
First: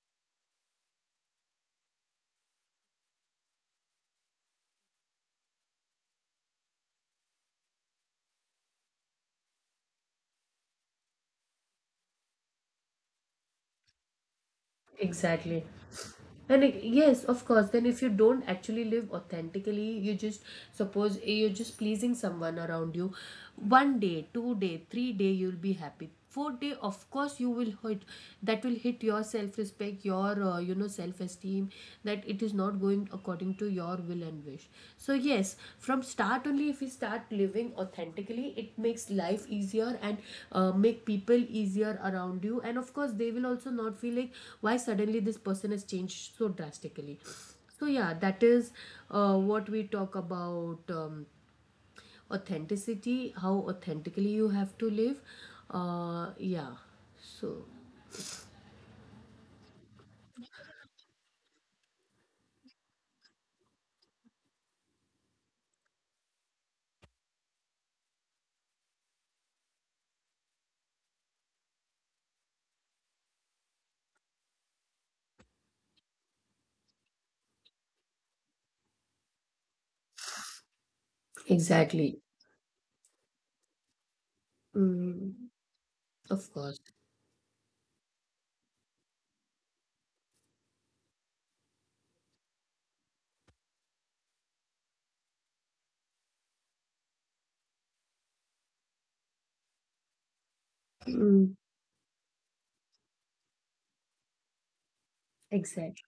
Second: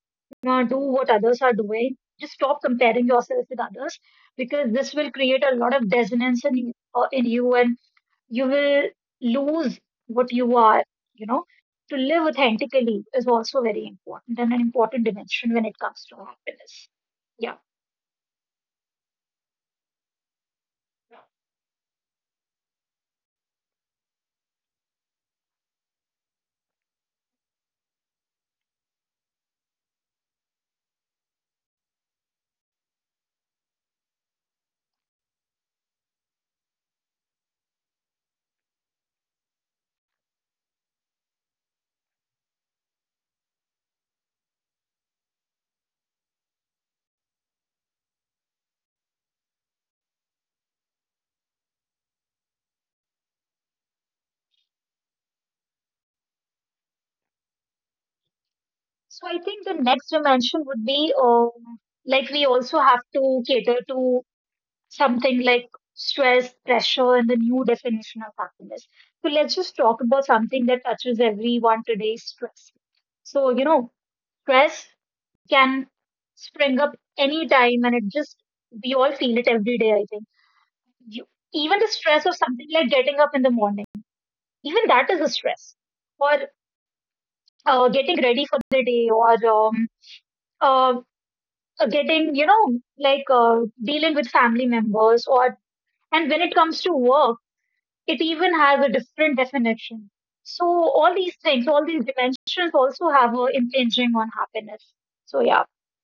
Speaker 2: do what others are doing. Just stop comparing yourself with others because this will create a lot of dissonance in you, and you will lose what you are, you know. To live authentically is also very important and an important dimension
Speaker 1: Exactly.
Speaker 2: when it comes to
Speaker 1: And it,
Speaker 2: happiness.
Speaker 1: yes, of
Speaker 2: Yeah.
Speaker 1: course. Then if you don't actually live authentically, you just suppose, you're just pleasing someone around you. One day, two day, three-day, you'll be happy. Fourth day, of course, you will hit. That will hit your self respect, your you know self esteem. That it is not going according to your will and wish. So, yes, from start only, if we start living authentically, it makes life easier and make people easier around you. And of course, they will also not feel like why suddenly this person has changed so drastically. So, yeah, that is what we talk about, authenticity, how authentically you have to live. Yeah, so
Speaker 2: So I think the next dimension would be like we also have to cater to something like stress, pressure, and the new definition of happiness. So let's just talk about something that touches everyone today, stress. So, you know, stress can spring up anytime and we all feel it every day, I think you, even the
Speaker 1: exactly.
Speaker 2: stress of something like getting up in the morning, even that is a
Speaker 1: Mm,
Speaker 2: stress.
Speaker 1: of
Speaker 2: Or
Speaker 1: course.
Speaker 2: getting ready for the day, or um, getting, you know, like dealing with family members, or and when it comes to work, it even has a different definition. So all these
Speaker 1: Mm.
Speaker 2: things, all these dimensions also have a impinging on happiness. So yeah,
Speaker 1: Exactly.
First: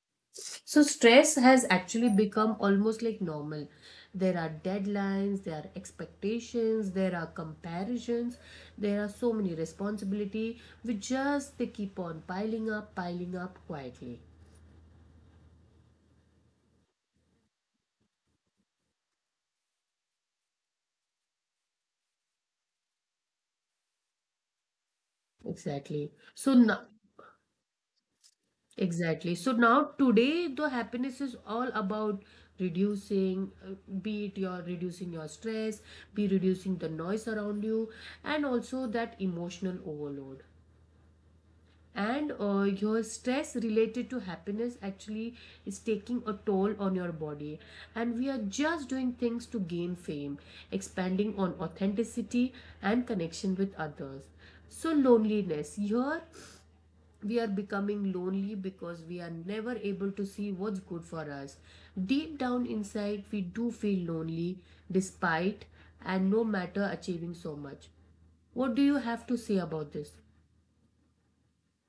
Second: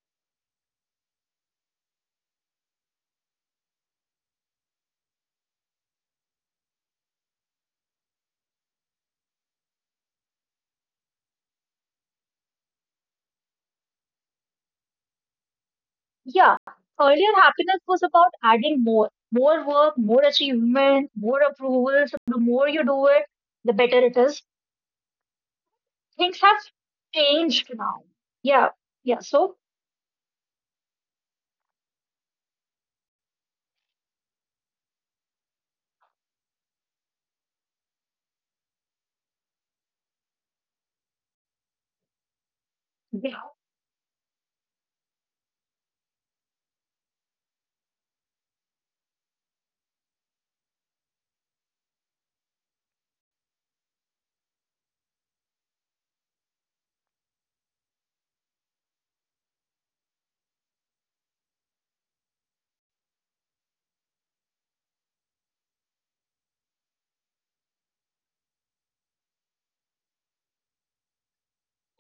Speaker 1: So stress has actually become almost like normal. There are deadlines, there are expectations, there are comparisons, there are so many responsibility which just they keep on piling up quietly.
Speaker 2: yeah. Earlier, happiness was about adding more, more work, more achievement, more approvals. The more you do it, the better it is.
Speaker 1: Exactly.
Speaker 2: Things
Speaker 1: So
Speaker 2: have
Speaker 1: now,
Speaker 2: changed now. Yeah, yeah.
Speaker 1: exactly. So
Speaker 2: So
Speaker 1: now today the happiness is all about reducing, be it your reducing your stress, be reducing the noise around you, and also that emotional overload. And your
Speaker 2: you
Speaker 1: stress related to happiness actually is taking a toll on your body, and we are just doing things to gain fame, expanding on authenticity and connection with others. So loneliness here, we are becoming lonely because we are never able to see what's good for us. Deep down inside we do feel lonely, despite and no matter achieving so much. What do you have to say about this?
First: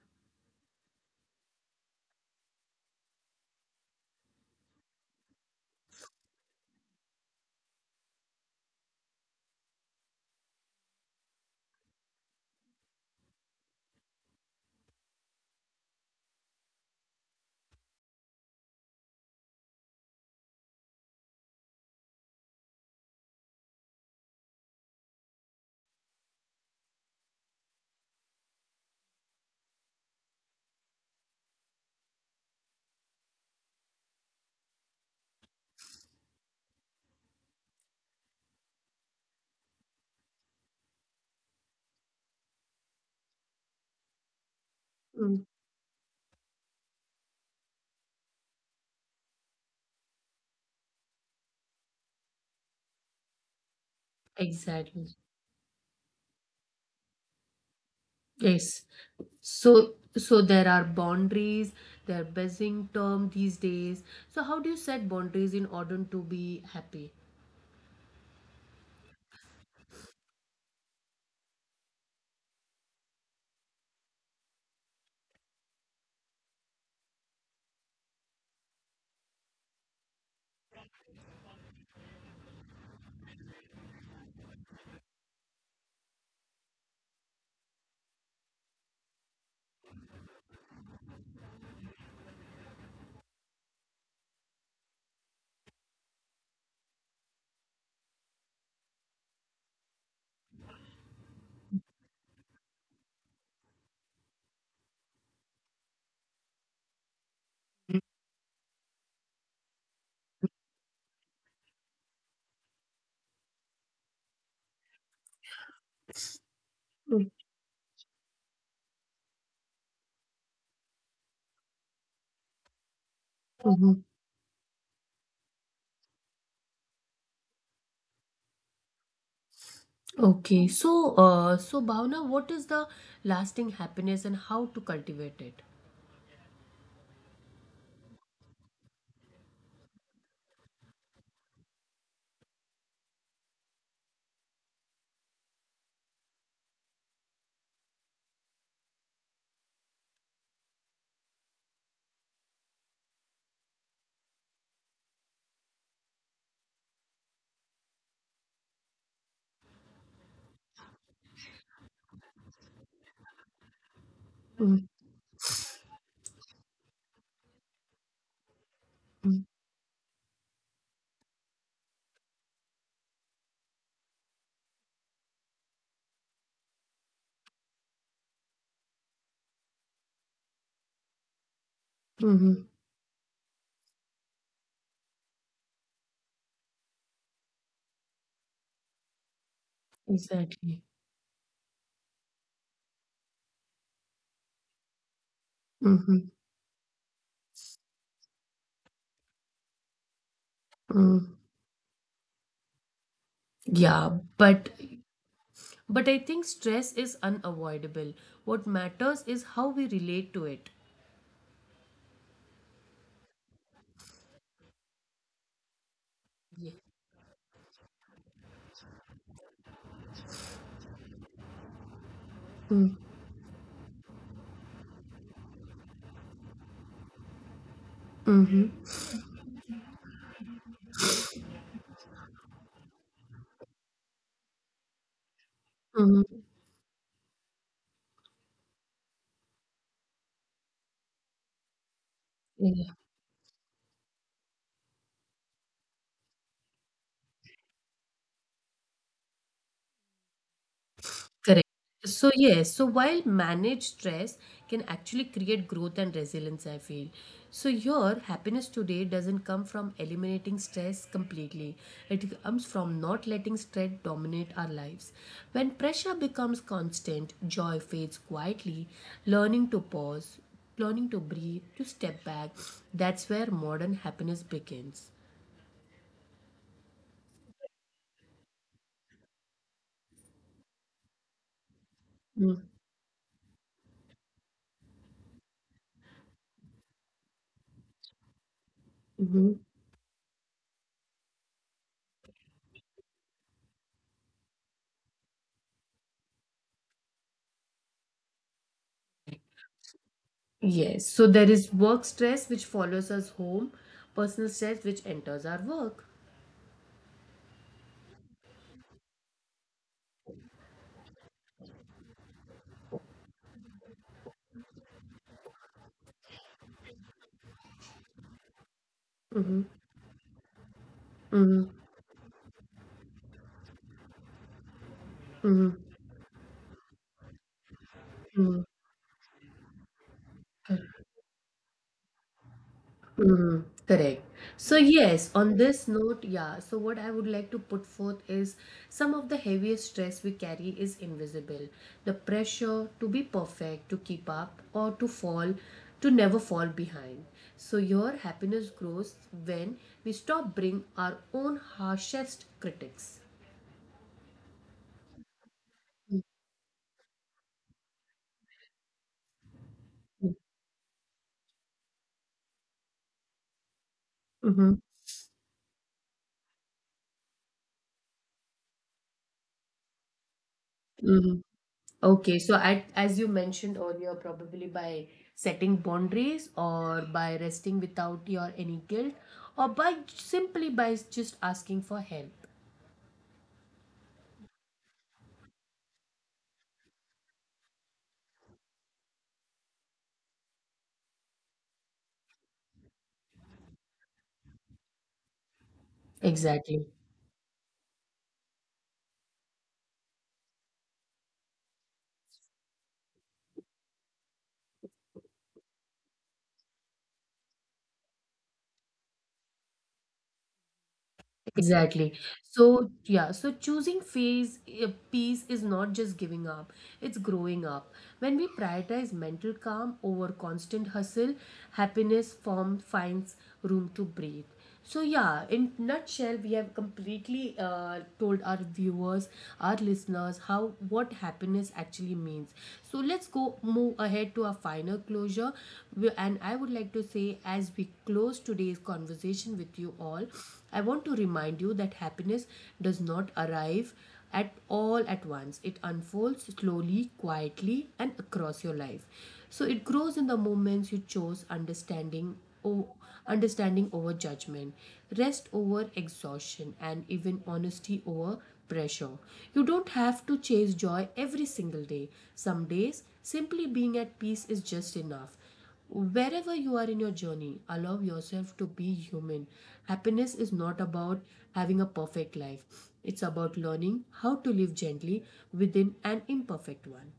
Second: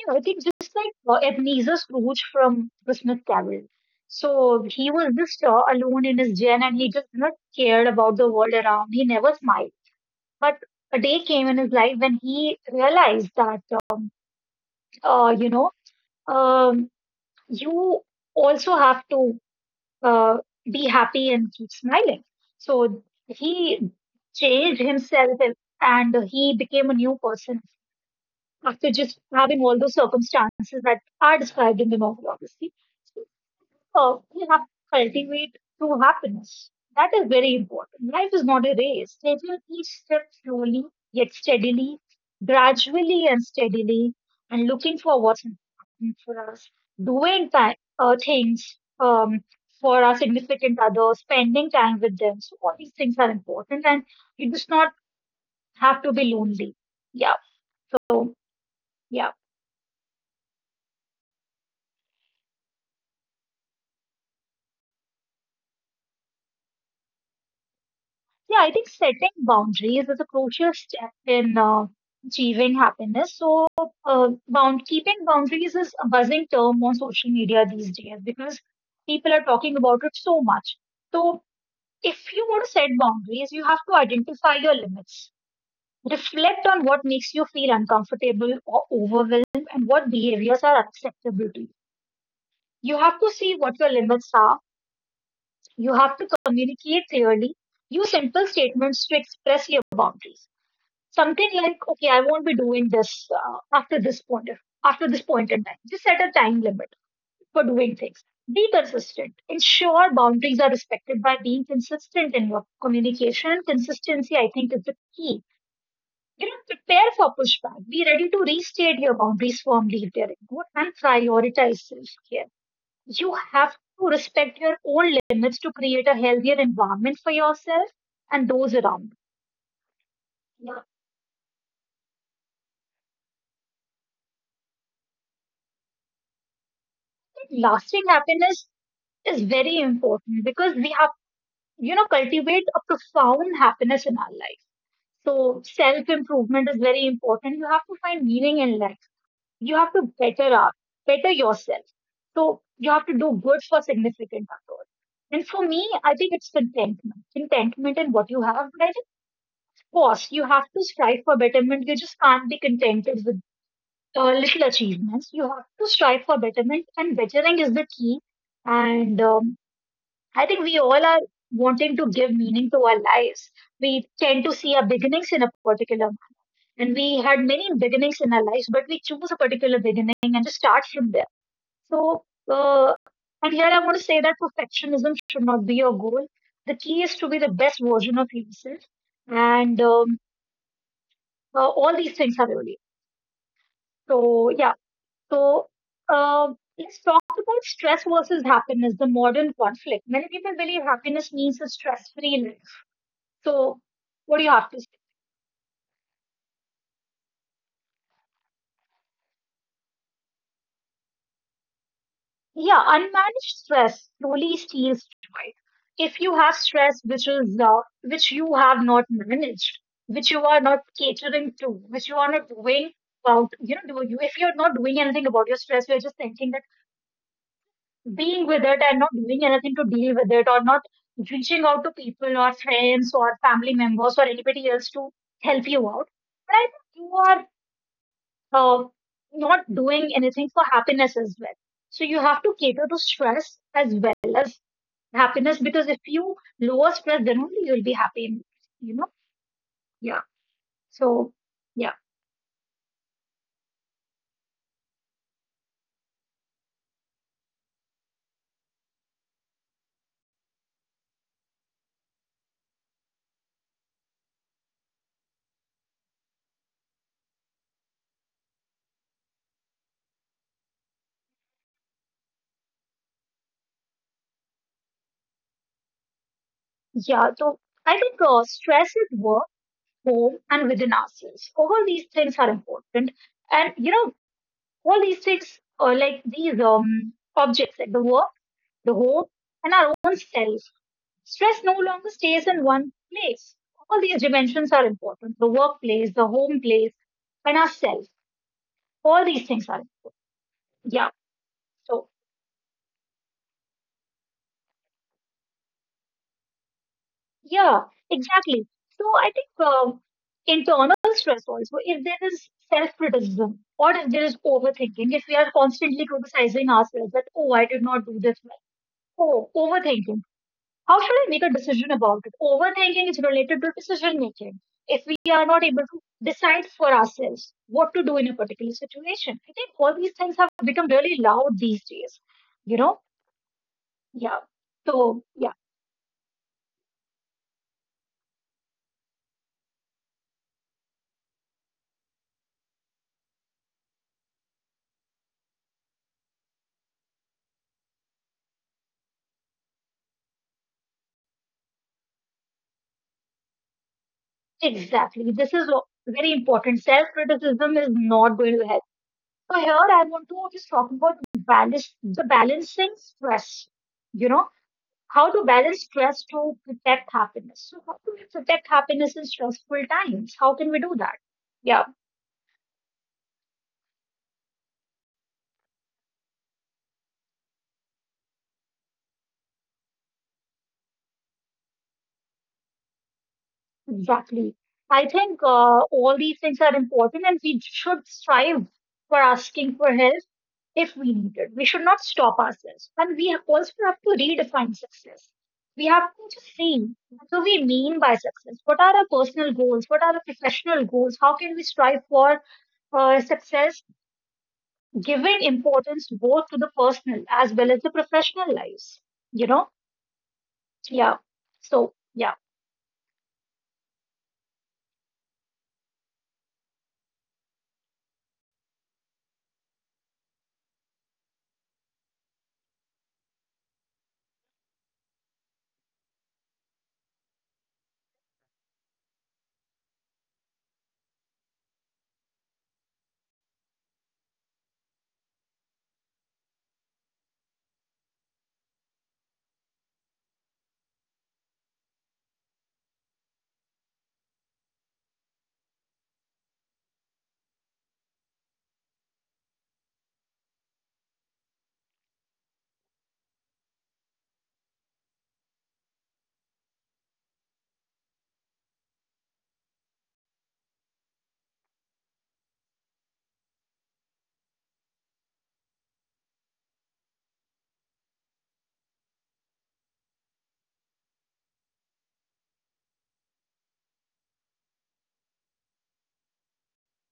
Speaker 2: know, I think just like Ebenezer Scrooge from Christmas Carol. So he was just alone in his den and he just not cared about the world around. He never smiled. But a day came in his life when he realized that um, you know, um, you also have to uh, be happy and keep smiling. So he changed himself and he became a new person after just having all those circumstances that are described in the novel, obviously. So, we have to cultivate true happiness. That is very important. Life is not a race. Taking each step slowly, yet steadily, gradually and steadily, and looking for
Speaker 1: Mm,
Speaker 2: what's important for us. Doing things for our significant others, spending time with them. So, all these things are important, and you just not
Speaker 1: exactly.
Speaker 2: have to be lonely. Yeah. So,
Speaker 1: Yes.
Speaker 2: yeah.
Speaker 1: So there are boundaries, there are buzzing term these days. So how do you set boundaries in order to be happy?
Speaker 2: Yeah, I think setting boundaries is a crucial step in achieving happiness. So, bound keeping boundaries is a buzzing term on social media these days because people are talking about it so much. So, if you want to set boundaries, you have to identify your limits. Reflect on what makes you feel uncomfortable or overwhelmed and what behaviors are acceptable to you. You have to see what your limits are. You have to communicate clearly. Use simple statements to express your boundaries. Something like, okay, I won't be doing this after this point in time. Just set a time limit for doing things. Be consistent. Ensure boundaries are respected by being consistent in your communication. Consistency, I think, is the key. You know, prepare for pushback. Be ready to restate your boundaries firmly if they're good and prioritize self-care. You have
Speaker 1: Mhm.
Speaker 2: to respect your own limits to create a healthier environment for yourself and those around
Speaker 1: Okay.
Speaker 2: you.
Speaker 1: So so Bhavna, what is the lasting happiness and how to cultivate it?
Speaker 2: Lasting happiness is very important because we have, you know, cultivate a profound happiness in our life. So self improvement is very important. You have to find meaning in life. You have to better up, better yourself. So you have to do good for significant others. And for me, I think it's contentment. Contentment in what you have. But I think, of course, you have to strive for betterment. You just can't be contented with little achievements. You have to strive for betterment, and bettering is the key. And I think we all are wanting to give meaning to our lives. We tend to see our beginnings in a particular manner. And we had many beginnings in our lives, but we choose a particular beginning and just start from there. So,
Speaker 1: Mm-hmm.
Speaker 2: uh, and here I want to say that perfectionism should not be your goal. The key is to be the best version of yourself. And
Speaker 1: Exactly.
Speaker 2: all these things are really. So, yeah. So,
Speaker 1: Mm-hmm.
Speaker 2: uh, let's talk about stress versus happiness, the modern conflict. Many people believe
Speaker 1: Mm.
Speaker 2: happiness means a stress free life. So,
Speaker 1: Yeah,
Speaker 2: what do you have to say?
Speaker 1: but I think stress is unavoidable. What matters is how we relate to it.
Speaker 2: Yeah, unmanaged stress slowly steals joy. If you have
Speaker 1: Yeah.
Speaker 2: stress which is which you have not managed, which you are not catering to, which you are not doing about, you know, do you if you're not doing anything about your stress, you're just thinking that being
Speaker 1: Mm-hmm.
Speaker 2: with it and not doing anything to deal with it, or not reaching out to people or friends or family members or anybody else to help you out,
Speaker 1: Mm-hmm.
Speaker 2: then you are um, not doing anything for happiness as well. So you have to cater to stress as well as happiness because if you lower stress, then only you'll be happy. You know? Yeah. So
Speaker 1: Correct.
Speaker 2: yeah,
Speaker 1: So, yes, so while managed stress can actually create growth and resilience, I feel. So your happiness today doesn't come from eliminating stress completely, it comes from not letting stress dominate our lives. When pressure becomes constant, joy fades quietly, learning to pause, learning to breathe, to step back, that's where modern happiness begins.
Speaker 2: yeah. So I think stress at work, home, and within ourselves. All these things are important, and you know, all these things are like these objects, like the work, the home,
Speaker 1: Mm-hmm.
Speaker 2: and our own self. Stress no longer stays in one place. All these dimensions are important, the workplace, the home place, and ourselves. All these things are important.
Speaker 1: Yes,
Speaker 2: Yeah.
Speaker 1: so there is work
Speaker 2: So,
Speaker 1: stress which follows us home, personal stress which enters our work.
Speaker 2: yeah, exactly. So, I think internal stress also, if there is self criticism or if there is overthinking, if we are constantly criticizing ourselves that, oh, I did not do this well,
Speaker 1: Mm-hmm.
Speaker 2: oh, overthinking. How should I make a
Speaker 1: Mm-hmm.
Speaker 2: decision about it? Overthinking is related to decision making. If we are not
Speaker 1: Mm-hmm.
Speaker 2: able to decide for ourselves what to do in a
Speaker 1: Mm-hmm.
Speaker 2: particular situation, I think all these things have become really loud these days. You know?
Speaker 1: Mm, correct.
Speaker 2: Yeah.
Speaker 1: So
Speaker 2: So,
Speaker 1: yes,
Speaker 2: yeah,
Speaker 1: on this note, yeah. So what I would like to put forth is some of the heaviest stress we carry is invisible. The pressure to be perfect, to keep up, or to fall, to never fall behind. So your happiness grows when we stop being our own harshest critics.
Speaker 2: exactly. This is a very important. Self criticism is not going to help. So, here I want to just talk about balance, the balancing stress. You know? How to balance stress to protect happiness. So, how do we protect happiness in stressful times? How can we do that?
Speaker 1: Mhm.
Speaker 2: Yeah,
Speaker 1: Okay, so at, as you mentioned earlier, probably by setting boundaries or by resting without your any guilt or by simply by just asking for help.
Speaker 2: exactly. I think all these things are important and we should strive for asking for help if we need it. We should not stop ourselves. And also have to redefine success. We have to just
Speaker 1: Exactly.
Speaker 2: see, what do we mean by success? What are our personal goals? What are our professional goals? How can we strive for success, giving importance both to the personal as well as the professional lives, you know. Yeah. So
Speaker 1: Exactly.
Speaker 2: yeah,
Speaker 1: So, yeah, so choosing phase peace is not just giving up, it's growing up. When we prioritize mental calm over constant hustle, happiness form finds room to breathe. So, yeah, in nutshell, we have completely told our viewers, our listeners, how what happiness actually means. So let's go move ahead to a final closure. And I would like to say, as we close today's conversation with you all, I want to remind you that happiness does not arrive at all at once. It unfolds slowly, quietly, and across your life. So it grows in the moments you chose understanding o- understanding over judgment, rest over exhaustion, and even honesty over pressure. You don't have to chase joy every single day. Some days, simply being at peace is just enough. Wherever you are in your journey, allow yourself to be human. Happiness is not about having a perfect life, it's about learning how to live gently within an imperfect one.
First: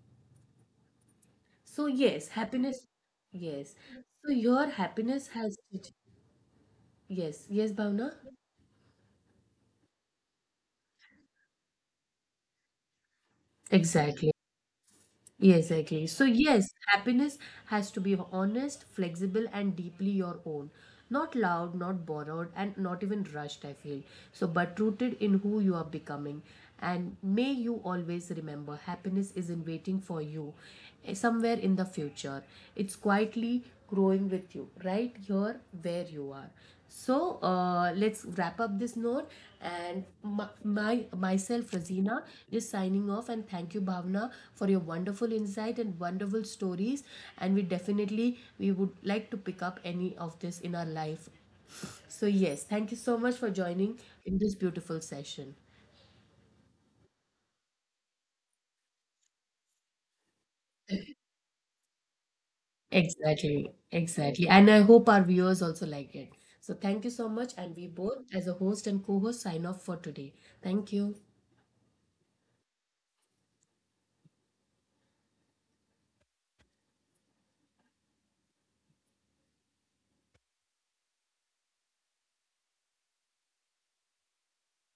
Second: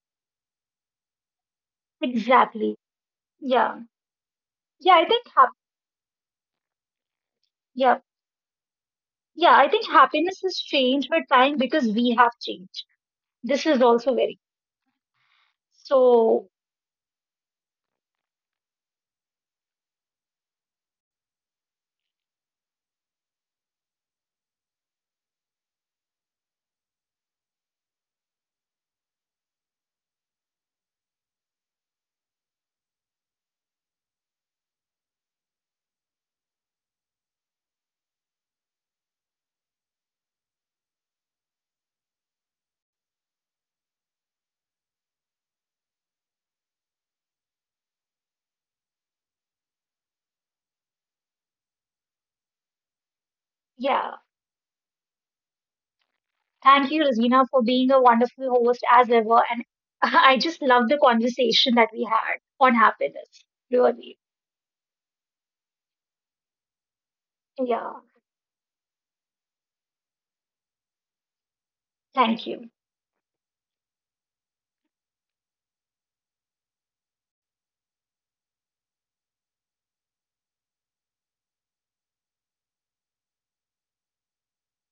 Speaker 1: So, yes,
Speaker 2: exactly.
Speaker 1: happiness. Yes.
Speaker 2: Yeah,
Speaker 1: So, your
Speaker 2: yeah i think
Speaker 1: happiness
Speaker 2: hap-
Speaker 1: has. Yes, yes,
Speaker 2: yeah,
Speaker 1: Bhavna?
Speaker 2: yeah I think happiness has changed with time because we have changed. This is also
Speaker 1: Exactly.
Speaker 2: very.
Speaker 1: Yeah, exactly. So,
Speaker 2: So
Speaker 1: yes, happiness has to be honest, flexible, and deeply your own. Not loud, not borrowed, and not even rushed, I feel. So, but rooted in who you are becoming. And may you always remember happiness isn't waiting for you, somewhere in the future. It's quietly growing with you right here where you are. So let's wrap up this note and my myself Razina is signing off, and thank you Bhavna for your wonderful insight and wonderful stories, and we definitely we would like to pick up any of this in our life. So yes, thank you so much for joining
Speaker 2: yeah,
Speaker 1: in this beautiful session.
Speaker 2: thank you Rosina, for being a wonderful host as ever, and (laughs) I just love the conversation that we had on happiness.
Speaker 1: Exactly,
Speaker 2: Really.
Speaker 1: exactly. And I hope our viewers also like it. So thank you so much. And we
Speaker 2: Yeah,
Speaker 1: both, as a host and co-host, sign off for today. Thank you.
Speaker 2: thank you.